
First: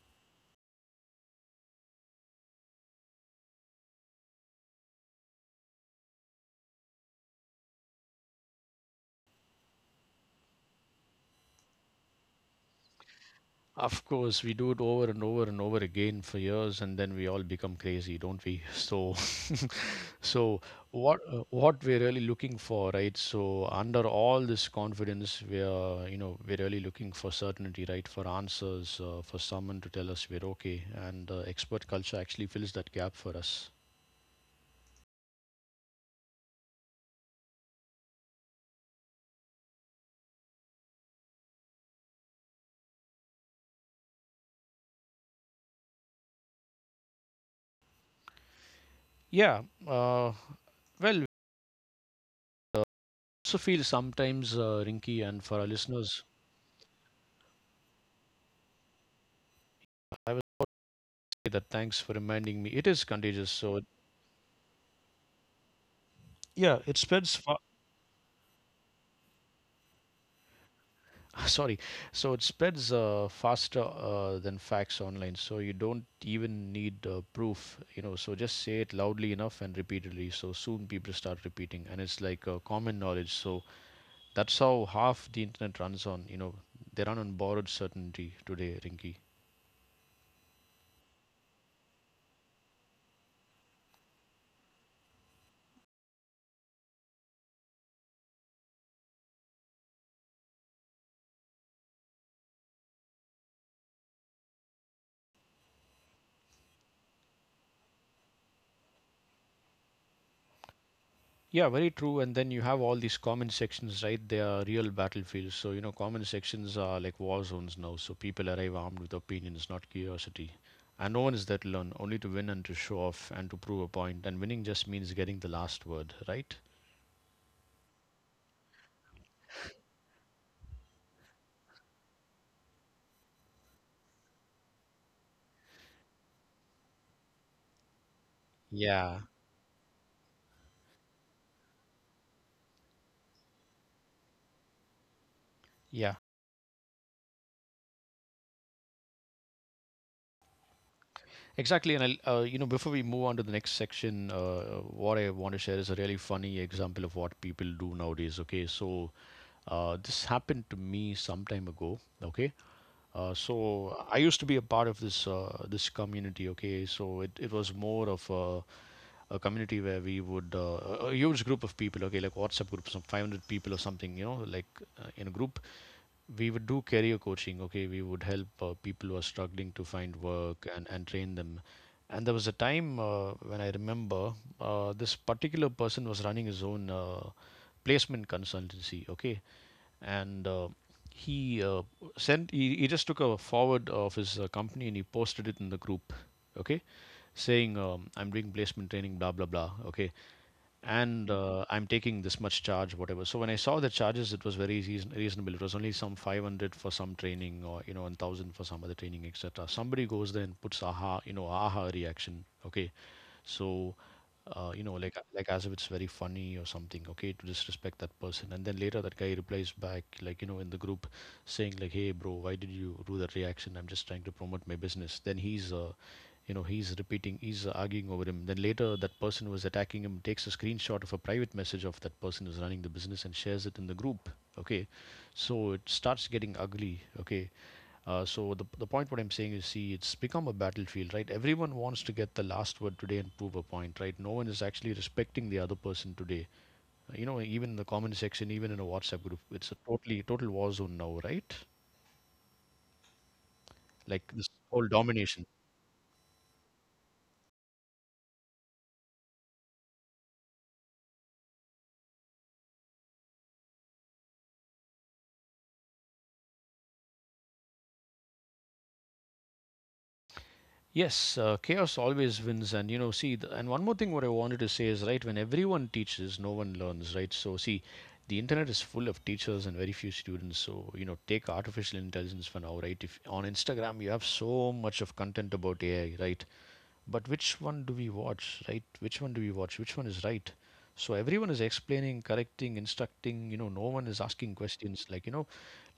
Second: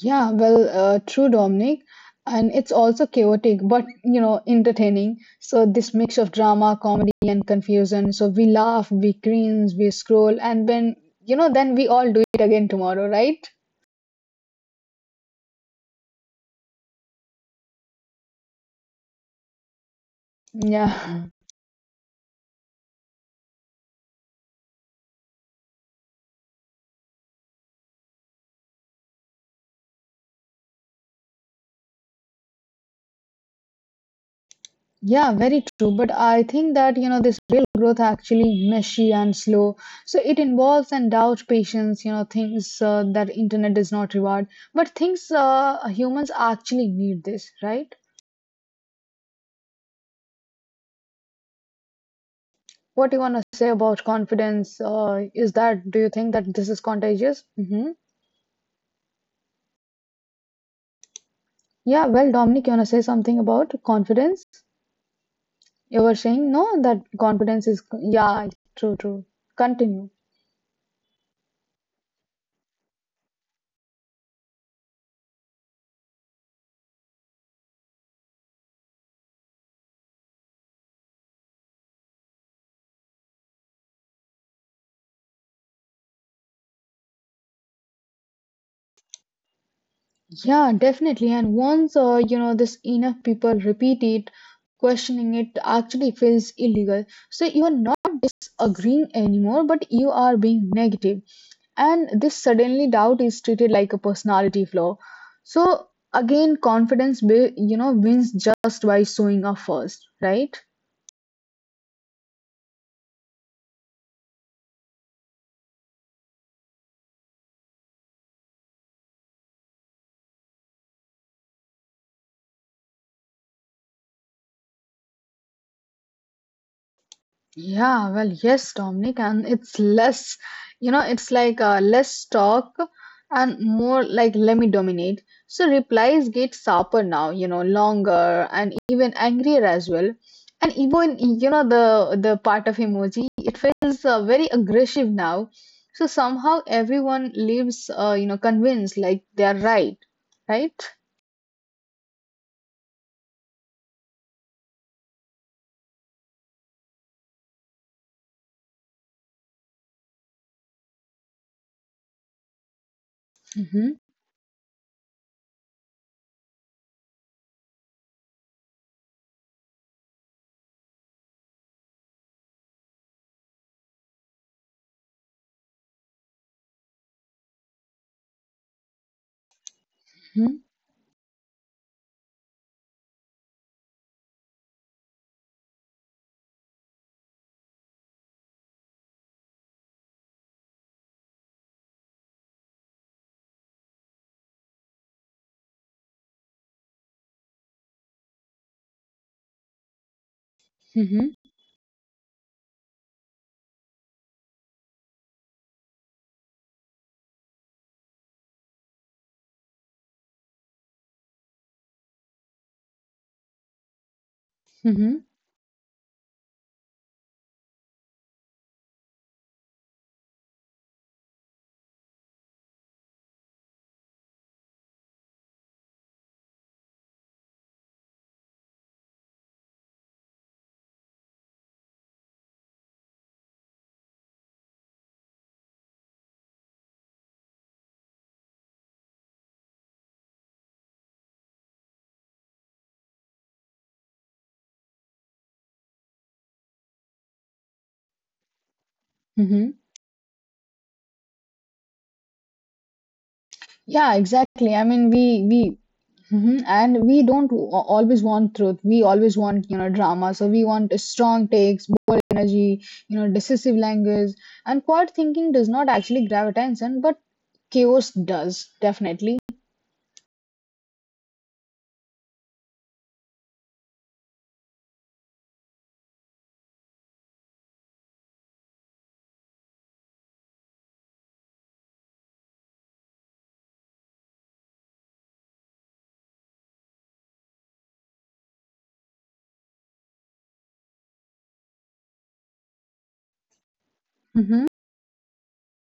Speaker 2: Yeah, well, true, Dominic. And it's also chaotic, but you know, entertaining. So this mix of drama, comedy, and confusion. So we laugh, we cringe, we scroll, and then you know, then we all do it again tomorrow, right?
Speaker 1: Of course, we do it over and over and over again for years, and then we all become crazy, don't we? So, so what uh,
Speaker 2: Yeah.
Speaker 1: what we're really looking for, right? So, under all this confidence, we are, we're really looking for certainty, right? For answers, for someone to tell us we're okay, and expert culture actually fills that gap for us.
Speaker 2: Yeah, very true. But I think that, you know, this real growth actually messy and slow. So it involves and doubts patience, you know, things that internet does not reward. But things humans actually need this, right?
Speaker 1: Yeah, well, uh,
Speaker 2: What do you want
Speaker 1: also
Speaker 2: to say
Speaker 1: feel
Speaker 2: about
Speaker 1: sometimes,
Speaker 2: confidence?
Speaker 1: Rinky, and for
Speaker 2: Is
Speaker 1: our
Speaker 2: that, do you
Speaker 1: listeners,
Speaker 2: think that this is contagious?
Speaker 1: I was about to say that thanks for
Speaker 2: Yeah, well,
Speaker 1: reminding me.
Speaker 2: Dominic,
Speaker 1: It
Speaker 2: you want to
Speaker 1: is
Speaker 2: say
Speaker 1: contagious,
Speaker 2: something
Speaker 1: so
Speaker 2: about confidence? You were saying,
Speaker 1: yeah,
Speaker 2: no,
Speaker 1: it
Speaker 2: that
Speaker 1: spreads.
Speaker 2: confidence is, yeah, true, true. Continue.
Speaker 1: Sorry, so it spreads faster than facts online. So you don't even need proof. So just say it loudly enough and repeatedly. So soon people start repeating, and it's like common knowledge. So that's how half the internet runs on. They run on borrowed certainty today, Rinky.
Speaker 2: Yeah, definitely. And once, you know, this enough people repeat it, questioning it actually feels illegal. So you are not disagreeing anymore, but you are being negative. And this suddenly doubt is treated like a personality flaw. So again, confidence, you know, wins just by showing up first, right?
Speaker 1: Yeah, very true. And then you have all these comment sections, right? They are real battlefields. So, comment sections are like war zones now. So people arrive armed with opinions, not curiosity. And no one is there to learn, only to win and to show off and to prove a point. And winning just means getting the last word, right?
Speaker 2: Yeah, well, yes, Dominic, and it's less, you know, it's like less talk and more like let me dominate. So replies get sharper now, you know, longer and
Speaker 1: Yeah,
Speaker 2: even angrier as well. And even, you know, the part of emoji, it feels very aggressive now.
Speaker 1: yeah,
Speaker 2: So somehow everyone leaves, you know, convinced like they're right, right?
Speaker 1: exactly. And I'll, before we move on to the next section, what I want to share is a really funny example of what people do nowadays. Okay, so this happened to me some time ago. Okay. So
Speaker 2: Mm-hmm,
Speaker 1: I used to be a part of this community. Okay, so it was more of a community where we would, a huge group of people. Okay, like WhatsApp group, some 500 people or something. In a group, we would do career coaching. Okay, we would help people who are struggling to find
Speaker 2: mm-hmm,
Speaker 1: work and train them. And there was a time when I remember, this particular person was running his own placement consultancy. Okay. And he, he just took a forward of his company and he posted it in the group. Okay, saying, "I'm doing placement training, blah blah blah." Okay, and
Speaker 2: mm-hmm,
Speaker 1: "I'm taking this much charge," whatever. So when I saw the charges, it was very reasonable. It was only some 500 for some training, or 1,000 for some other training, etc. Somebody goes there and puts "aha," "aha" reaction. Okay. So like
Speaker 2: mm-hmm,
Speaker 1: like as if it's very funny or something. Okay, to disrespect that person, and then later that guy replies back, like, in the group, saying, like, "Hey, bro, why did you do that reaction? I'm just trying to promote my business." Then he's, he's repeating, he's arguing over him. Then later that person who was attacking him takes a screenshot of a private message of that person who's running the business and shares it in the group. Okay, so it starts getting ugly. Okay. So the point what I'm saying is, see, it's become a battlefield, right? Everyone wants to get the last word today and prove a point, right? No one is actually respecting the other person today. Even in the comment section, even in a WhatsApp group, it's
Speaker 2: mm-hmm.
Speaker 1: a totally total war zone now, right?
Speaker 2: Yeah,
Speaker 1: Like this
Speaker 2: exactly.
Speaker 1: whole
Speaker 2: I mean, we
Speaker 1: domination.
Speaker 2: we Mhm. And we don't always want truth. We always want, you know, drama. So we want strong takes, bold energy, you know, decisive language. And quiet thinking does not actually grab attention, but chaos does, definitely.
Speaker 1: Yes, chaos always wins. And see, and one more thing what I wanted to say is right: when everyone teaches, no one learns, right? So, see, the internet is full of teachers and very few students. So, take artificial intelligence for now, right? If on Instagram you have so much of content about AI, right? But which one do we watch, right? Which one do we watch? Which one is right? So everyone is explaining, correcting, instructing, no one is asking
Speaker 2: hmm
Speaker 1: questions, like,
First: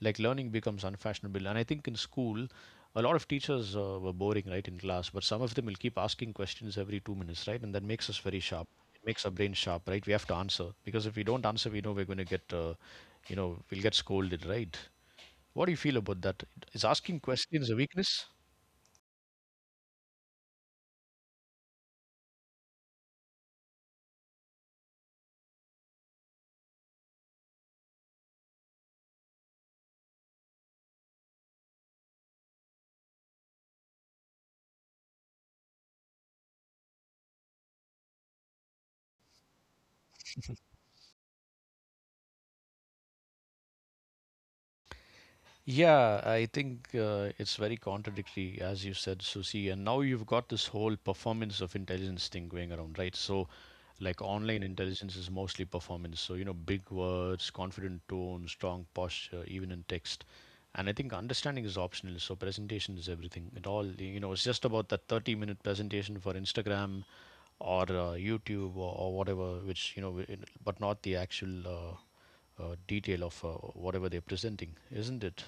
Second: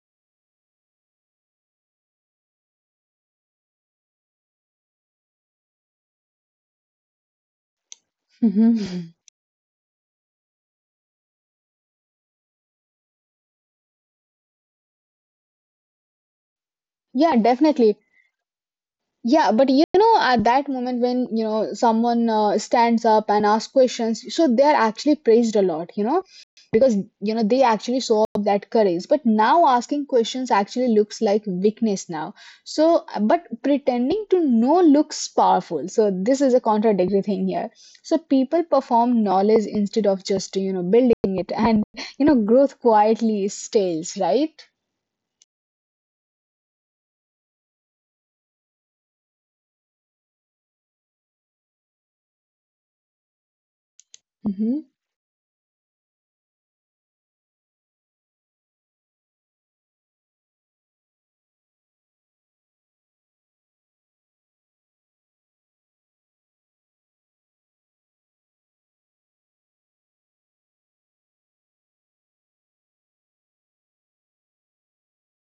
Speaker 1: like learning becomes unfashionable. And I think in school, a lot of teachers were boring, right, in class, but some of them will keep asking questions every 2 minutes, right? And that makes us very sharp. It
Speaker 2: hmm
Speaker 1: makes our brain sharp, right? We have to answer because if we don't answer, we know we're going to get, we'll get scolded, right? What do you feel about that? Is asking
Speaker 2: Yeah,
Speaker 1: questions a
Speaker 2: definitely.
Speaker 1: weakness?
Speaker 2: Yeah, but you know, at that moment when you know someone stands up and asks questions, so they are actually praised a lot, you know, because you know they actually show up that courage. But now asking questions actually looks like weakness now. So, but pretending to know looks powerful. So this is a contradictory thing here. So people perform knowledge instead of just building it, and growth quietly stales, right?
Speaker 1: Yeah, I think it's very contradictory, as you said, Susie. And now you've got this whole performance of intelligence thing going around, right? So, like, online
Speaker 2: Mm-hmm.
Speaker 1: intelligence is mostly performance. So, big words, confident tone, strong posture, even in text. And I think understanding is optional. So, presentation is everything. It all, it's just about that 30-minute presentation for Instagram or, YouTube, or whatever, which, but not the actual, detail of whatever they're presenting, isn't it?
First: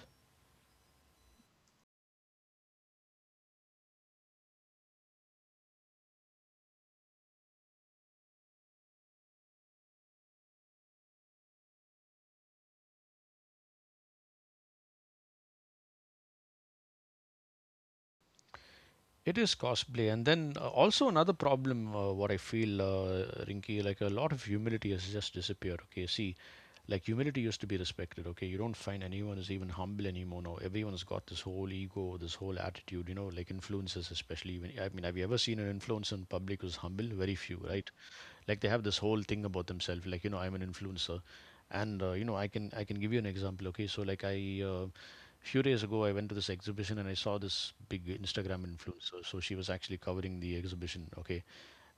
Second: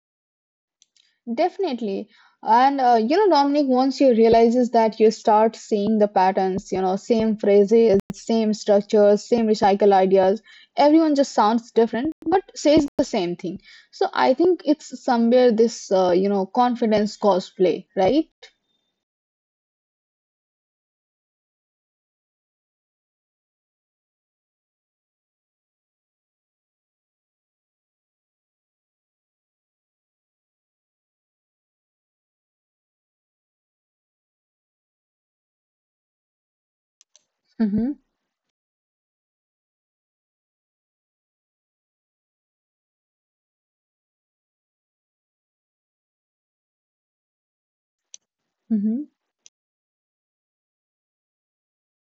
Speaker 2: Definitely. And you know, Dominic, once you realizes that you start seeing the patterns, you know, same phrases, same structures, same recycle ideas, everyone just sounds different but says the same thing. So I think it's somewhere this, you know, confidence cosplay, right?
Speaker 1: It is costly, and then also another problem. What I feel, Rinky, like a lot of humility has just disappeared. Okay, see, like humility used to be respected. Okay, you don't find anyone is even humble anymore. Now everyone's got this whole ego, this whole attitude, like influencers especially. Even, I mean, have you ever seen an influencer in public who's humble? Very few,
Speaker 2: Mm-hmm,
Speaker 1: right? Like they have this whole thing about themselves, like, I'm an influencer. And I can give you an example. Okay, so, like, I few days ago I went to this exhibition and I saw this big Instagram
Speaker 2: mm-hmm,
Speaker 1: influencer. So she was actually covering the exhibition. Okay.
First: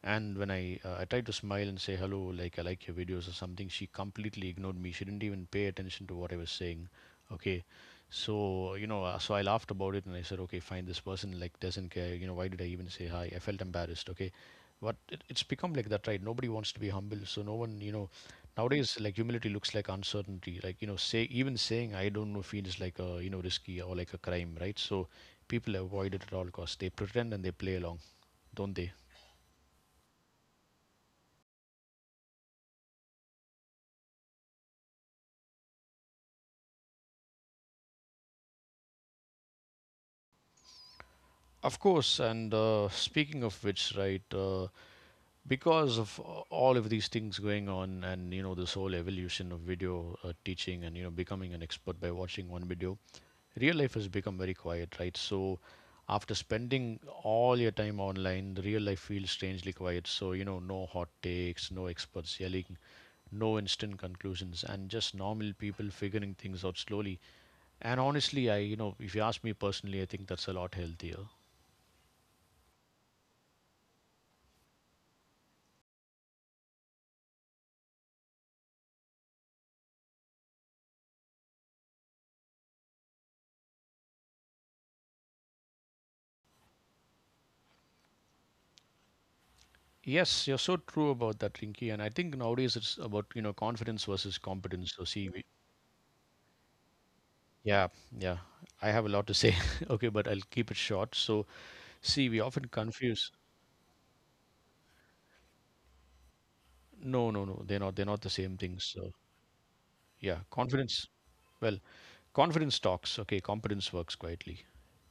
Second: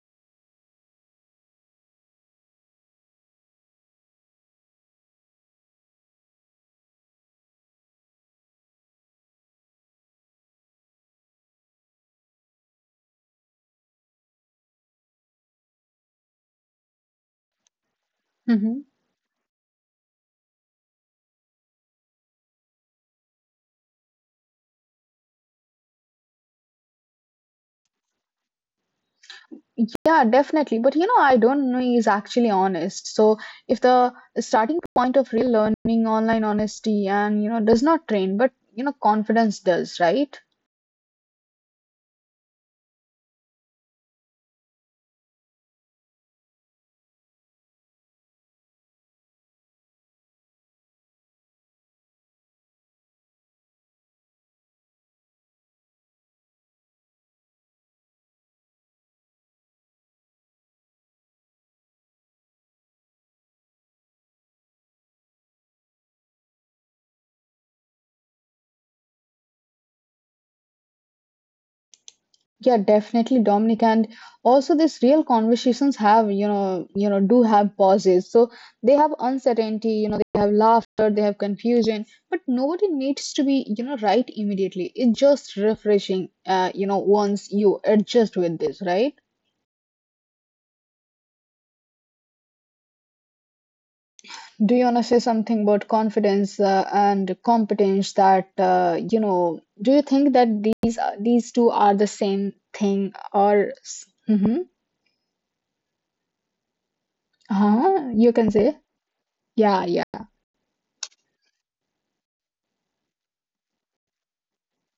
Speaker 1: And when I tried to smile and say hello, like "I like your videos" or something, she completely ignored me. She didn't even pay attention to what I was saying. Okay, so so I laughed about it and I said, okay, fine, this person, like, doesn't care. Why did I even say hi? I felt embarrassed. Okay. But it's become like that, right? Nobody wants to be humble, so no one,
Speaker 2: mm-hmm.
Speaker 1: nowadays, like, humility looks like uncertainty. Like, say, even saying "I don't know" feels like a risky, or like a crime, right? So people avoid it at all costs. They pretend and they play along, don't they?
Speaker 2: Yeah, definitely. But you know, I don't know is actually honest. So if the starting point of real learning, online honesty, and you know, does not train, but you know, confidence does, right?
Speaker 1: Of course. And speaking of which, right, because of all of these things going on, and, this whole evolution of video teaching, and becoming an expert by watching one video, real life has become very quiet, right? So, after spending all your time online, the real life feels strangely quiet. So, no hot takes, no experts yelling, no instant conclusions, and just normal people figuring things out slowly. And honestly, I, if you ask me personally, I think that's a lot healthier.
Speaker 2: Yeah, definitely, Dominic. And also these real conversations have, do have pauses. So they have uncertainty, you know, they have laughter, they have confusion, but nobody needs to be, you know, right immediately. It's just refreshing, you know, once you adjust with this, right?
Speaker 1: Yes, you're so true about that, Rinky. And I think nowadays it's about, confidence versus competence. So
Speaker 2: Do you
Speaker 1: see,
Speaker 2: want to
Speaker 1: we,
Speaker 2: say something about confidence and
Speaker 1: yeah, yeah,
Speaker 2: competence that,
Speaker 1: I have a lot to
Speaker 2: you
Speaker 1: say.
Speaker 2: know,
Speaker 1: Okay,
Speaker 2: do
Speaker 1: but
Speaker 2: you
Speaker 1: I'll
Speaker 2: think
Speaker 1: keep it
Speaker 2: that
Speaker 1: short.
Speaker 2: these are,
Speaker 1: So
Speaker 2: these two are
Speaker 1: see,
Speaker 2: the
Speaker 1: we often
Speaker 2: same
Speaker 1: confuse.
Speaker 2: thing or, mm-hmm,
Speaker 1: No, no, no, they're not. They're not the
Speaker 2: uh-huh, you
Speaker 1: same
Speaker 2: can
Speaker 1: things.
Speaker 2: say,
Speaker 1: So
Speaker 2: yeah, yeah.
Speaker 1: yeah, confidence. Well, confidence talks. Okay, competence works quietly.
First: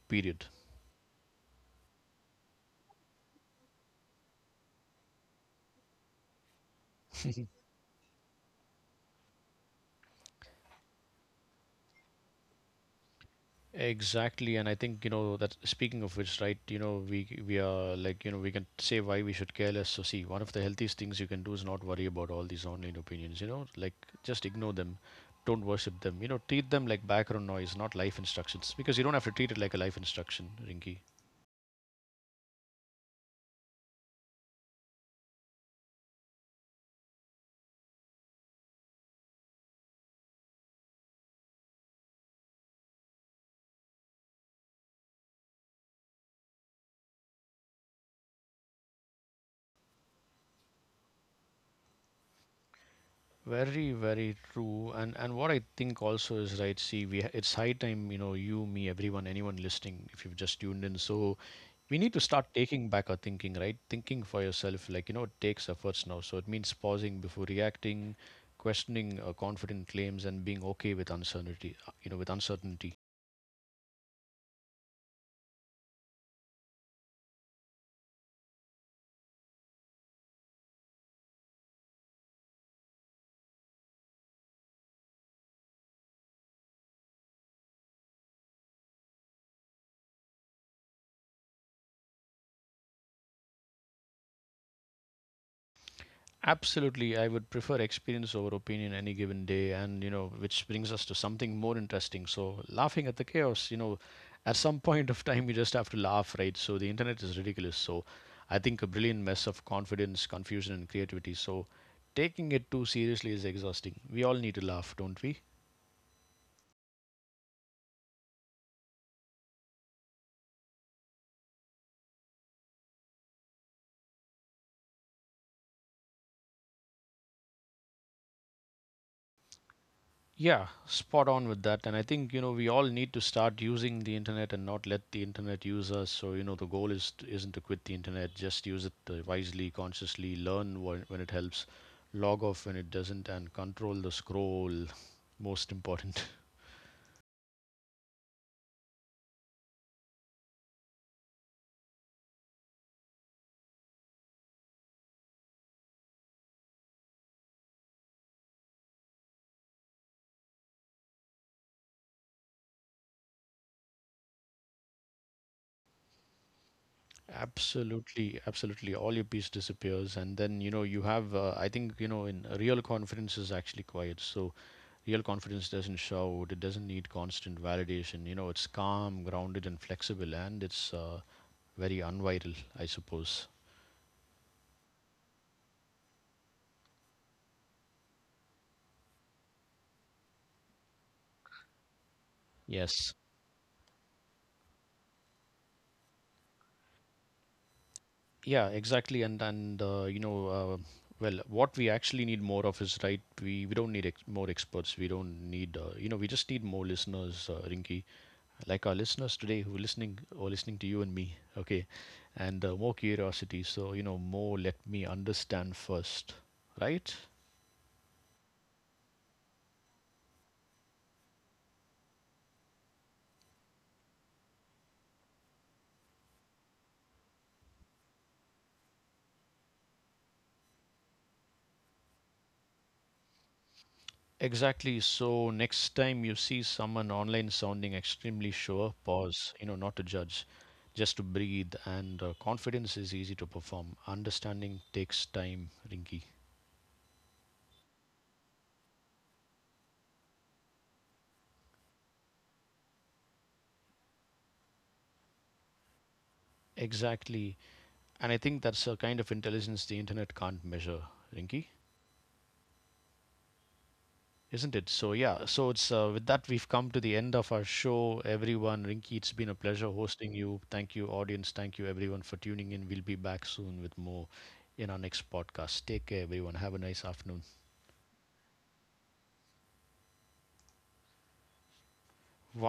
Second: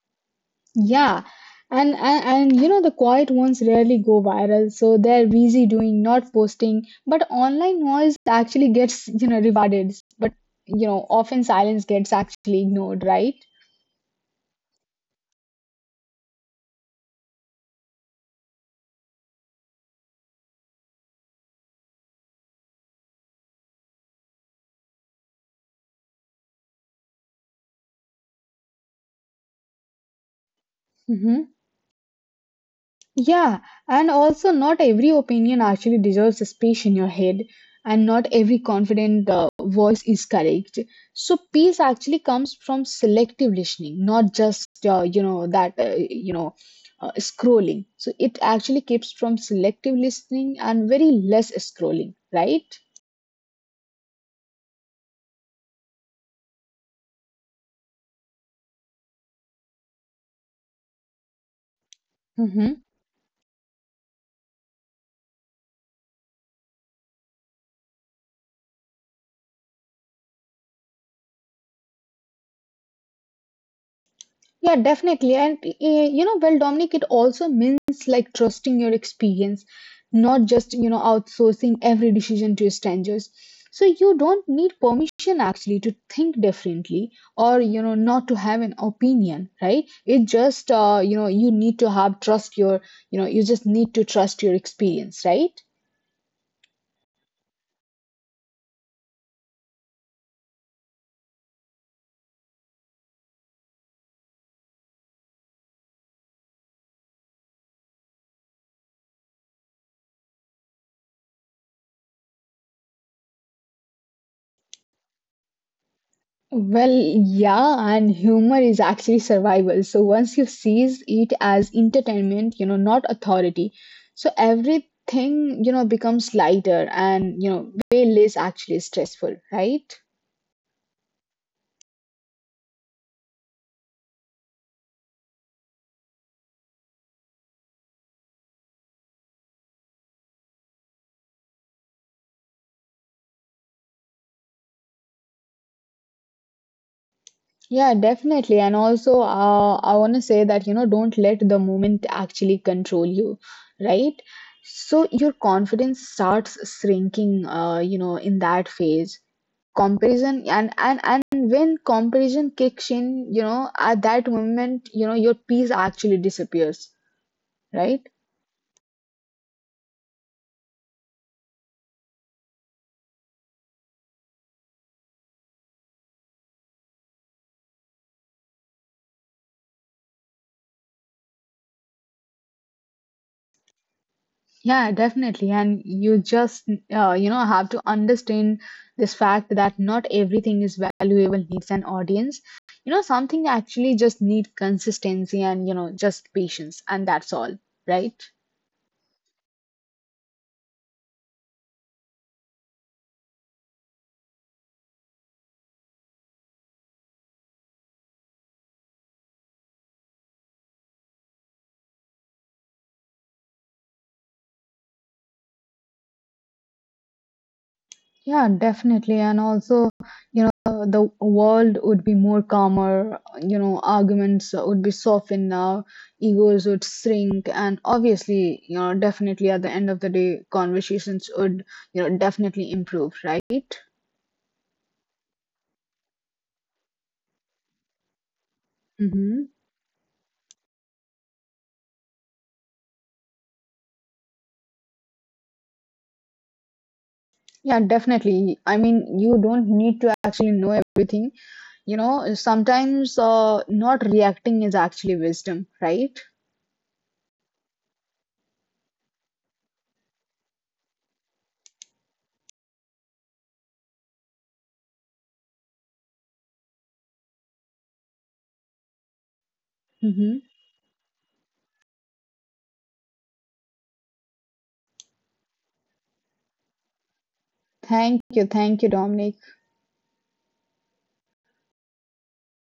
Speaker 1: Period.
Speaker 2: Yeah, and you know the quiet ones rarely go viral, so they're busy doing, not posting. But online noise actually gets you know rewarded, but you know often silence gets actually ignored, right?
Speaker 1: Exactly, and I think that. Speaking of which, right? We are, like, we can say why we should care less. So see, one of the healthiest things you can do is not worry about all these online opinions. Like just ignore them, don't worship them. Treat them like background noise, not life instructions, because you don't have to treat it like a life instruction, Rinky.
Speaker 2: Mm-hmm. Yeah, and also not every opinion actually deserves a space in your head, and not every confident voice is correct. So peace actually comes from selective listening, not just you know that you know scrolling. So it actually keeps from selective listening and very less scrolling, right?
Speaker 1: Very, very true. And what I think also is right. See, we, it's high time, you, me, everyone, anyone listening. If you've just tuned in, so we need to start
Speaker 2: Mm-hmm.
Speaker 1: taking back our thinking, right? Thinking for yourself, like, it takes efforts now. So it means pausing before reacting, questioning confident claims, and being okay with uncertainty. You know, with uncertainty.
Speaker 2: Yeah, definitely. And you know, well, Dominic, it also means like trusting your experience, not just, you know, outsourcing every decision to strangers. So you don't need permission actually to think differently or, you know, not to have an opinion, right? It just, you know, you need to have trust your, you know, you just need to trust your experience, right?
Speaker 1: Absolutely, I would prefer experience over opinion any given day, and, which brings us to something more interesting. So, laughing at the chaos, at some point of time, you just have to laugh, right? So, the internet is ridiculous. So, I think a brilliant mess of confidence, confusion, and creativity. So, taking it too seriously is exhausting. We all need to laugh, don't we?
Speaker 2: Well, yeah, and humor is actually survival. So once you seize it as entertainment, you know, not authority, so everything, you know, becomes lighter and, you know, way less actually stressful, right?
Speaker 1: Yeah, spot on with that. And I think, we all need to start using the internet and not let the internet use us. So, the goal is to, isn't to quit the internet, just use it wisely, consciously, learn when, it helps, log off when it doesn't, and control the scroll. Most important.
Speaker 2: Yeah, definitely. And also, I want to say that, you know, don't let the moment actually control you, right? So your confidence starts shrinking, you know, in that phase. Comparison and when comparison kicks in, you know, at that moment, you know, your peace actually disappears, right?
Speaker 1: Absolutely, absolutely. All your peace disappears, and then you have. I think in real confidence is actually quiet. So real confidence doesn't shout. It doesn't need constant validation. You know it's calm, grounded, and flexible, and it's very unviral, I suppose.
Speaker 2: Yeah, definitely. And you just you know have to understand this fact that not everything is valuable needs an audience. You know
Speaker 1: Yes.
Speaker 2: something actually just need consistency and you know just patience, and that's all, right?
Speaker 1: Yeah, exactly. And well, what we actually need more of is right. We don't need ex more experts. We don't need. We just need more listeners, Rinky, like our listeners today who are listening or listening to you and me. Okay, and more curiosity. So, more "let me understand first," right?
Speaker 2: Yeah, definitely. And also, you know, the world would be more calmer, you know, arguments would be softened now, egos would shrink, and obviously, you know, definitely at the end of the day, conversations would, you know, definitely improve, right?
Speaker 1: Exactly. So next time you see someone online sounding extremely sure,
Speaker 2: Mm-hmm.
Speaker 1: pause, not to judge, just to breathe. And confidence is easy to perform. Understanding takes time, Rinky.
Speaker 2: Yeah, definitely. I mean, you don't need to actually know everything. You know, sometimes not reacting is actually wisdom, right?
Speaker 1: Exactly. And I think that's a kind of intelligence the internet can't measure, Rinky, isn't it? So, yeah. So, it's with that, we've come to the end of our show, everyone. Rinky, it's been a pleasure hosting
Speaker 2: Mm-hmm.
Speaker 1: you. Thank you, audience. Thank you, everyone, for tuning in. We'll be back soon with more in our next podcast. Take care, everyone. Have a nice afternoon.
Speaker 2: Thank you. Thank you, Dominic.
Speaker 1: Wow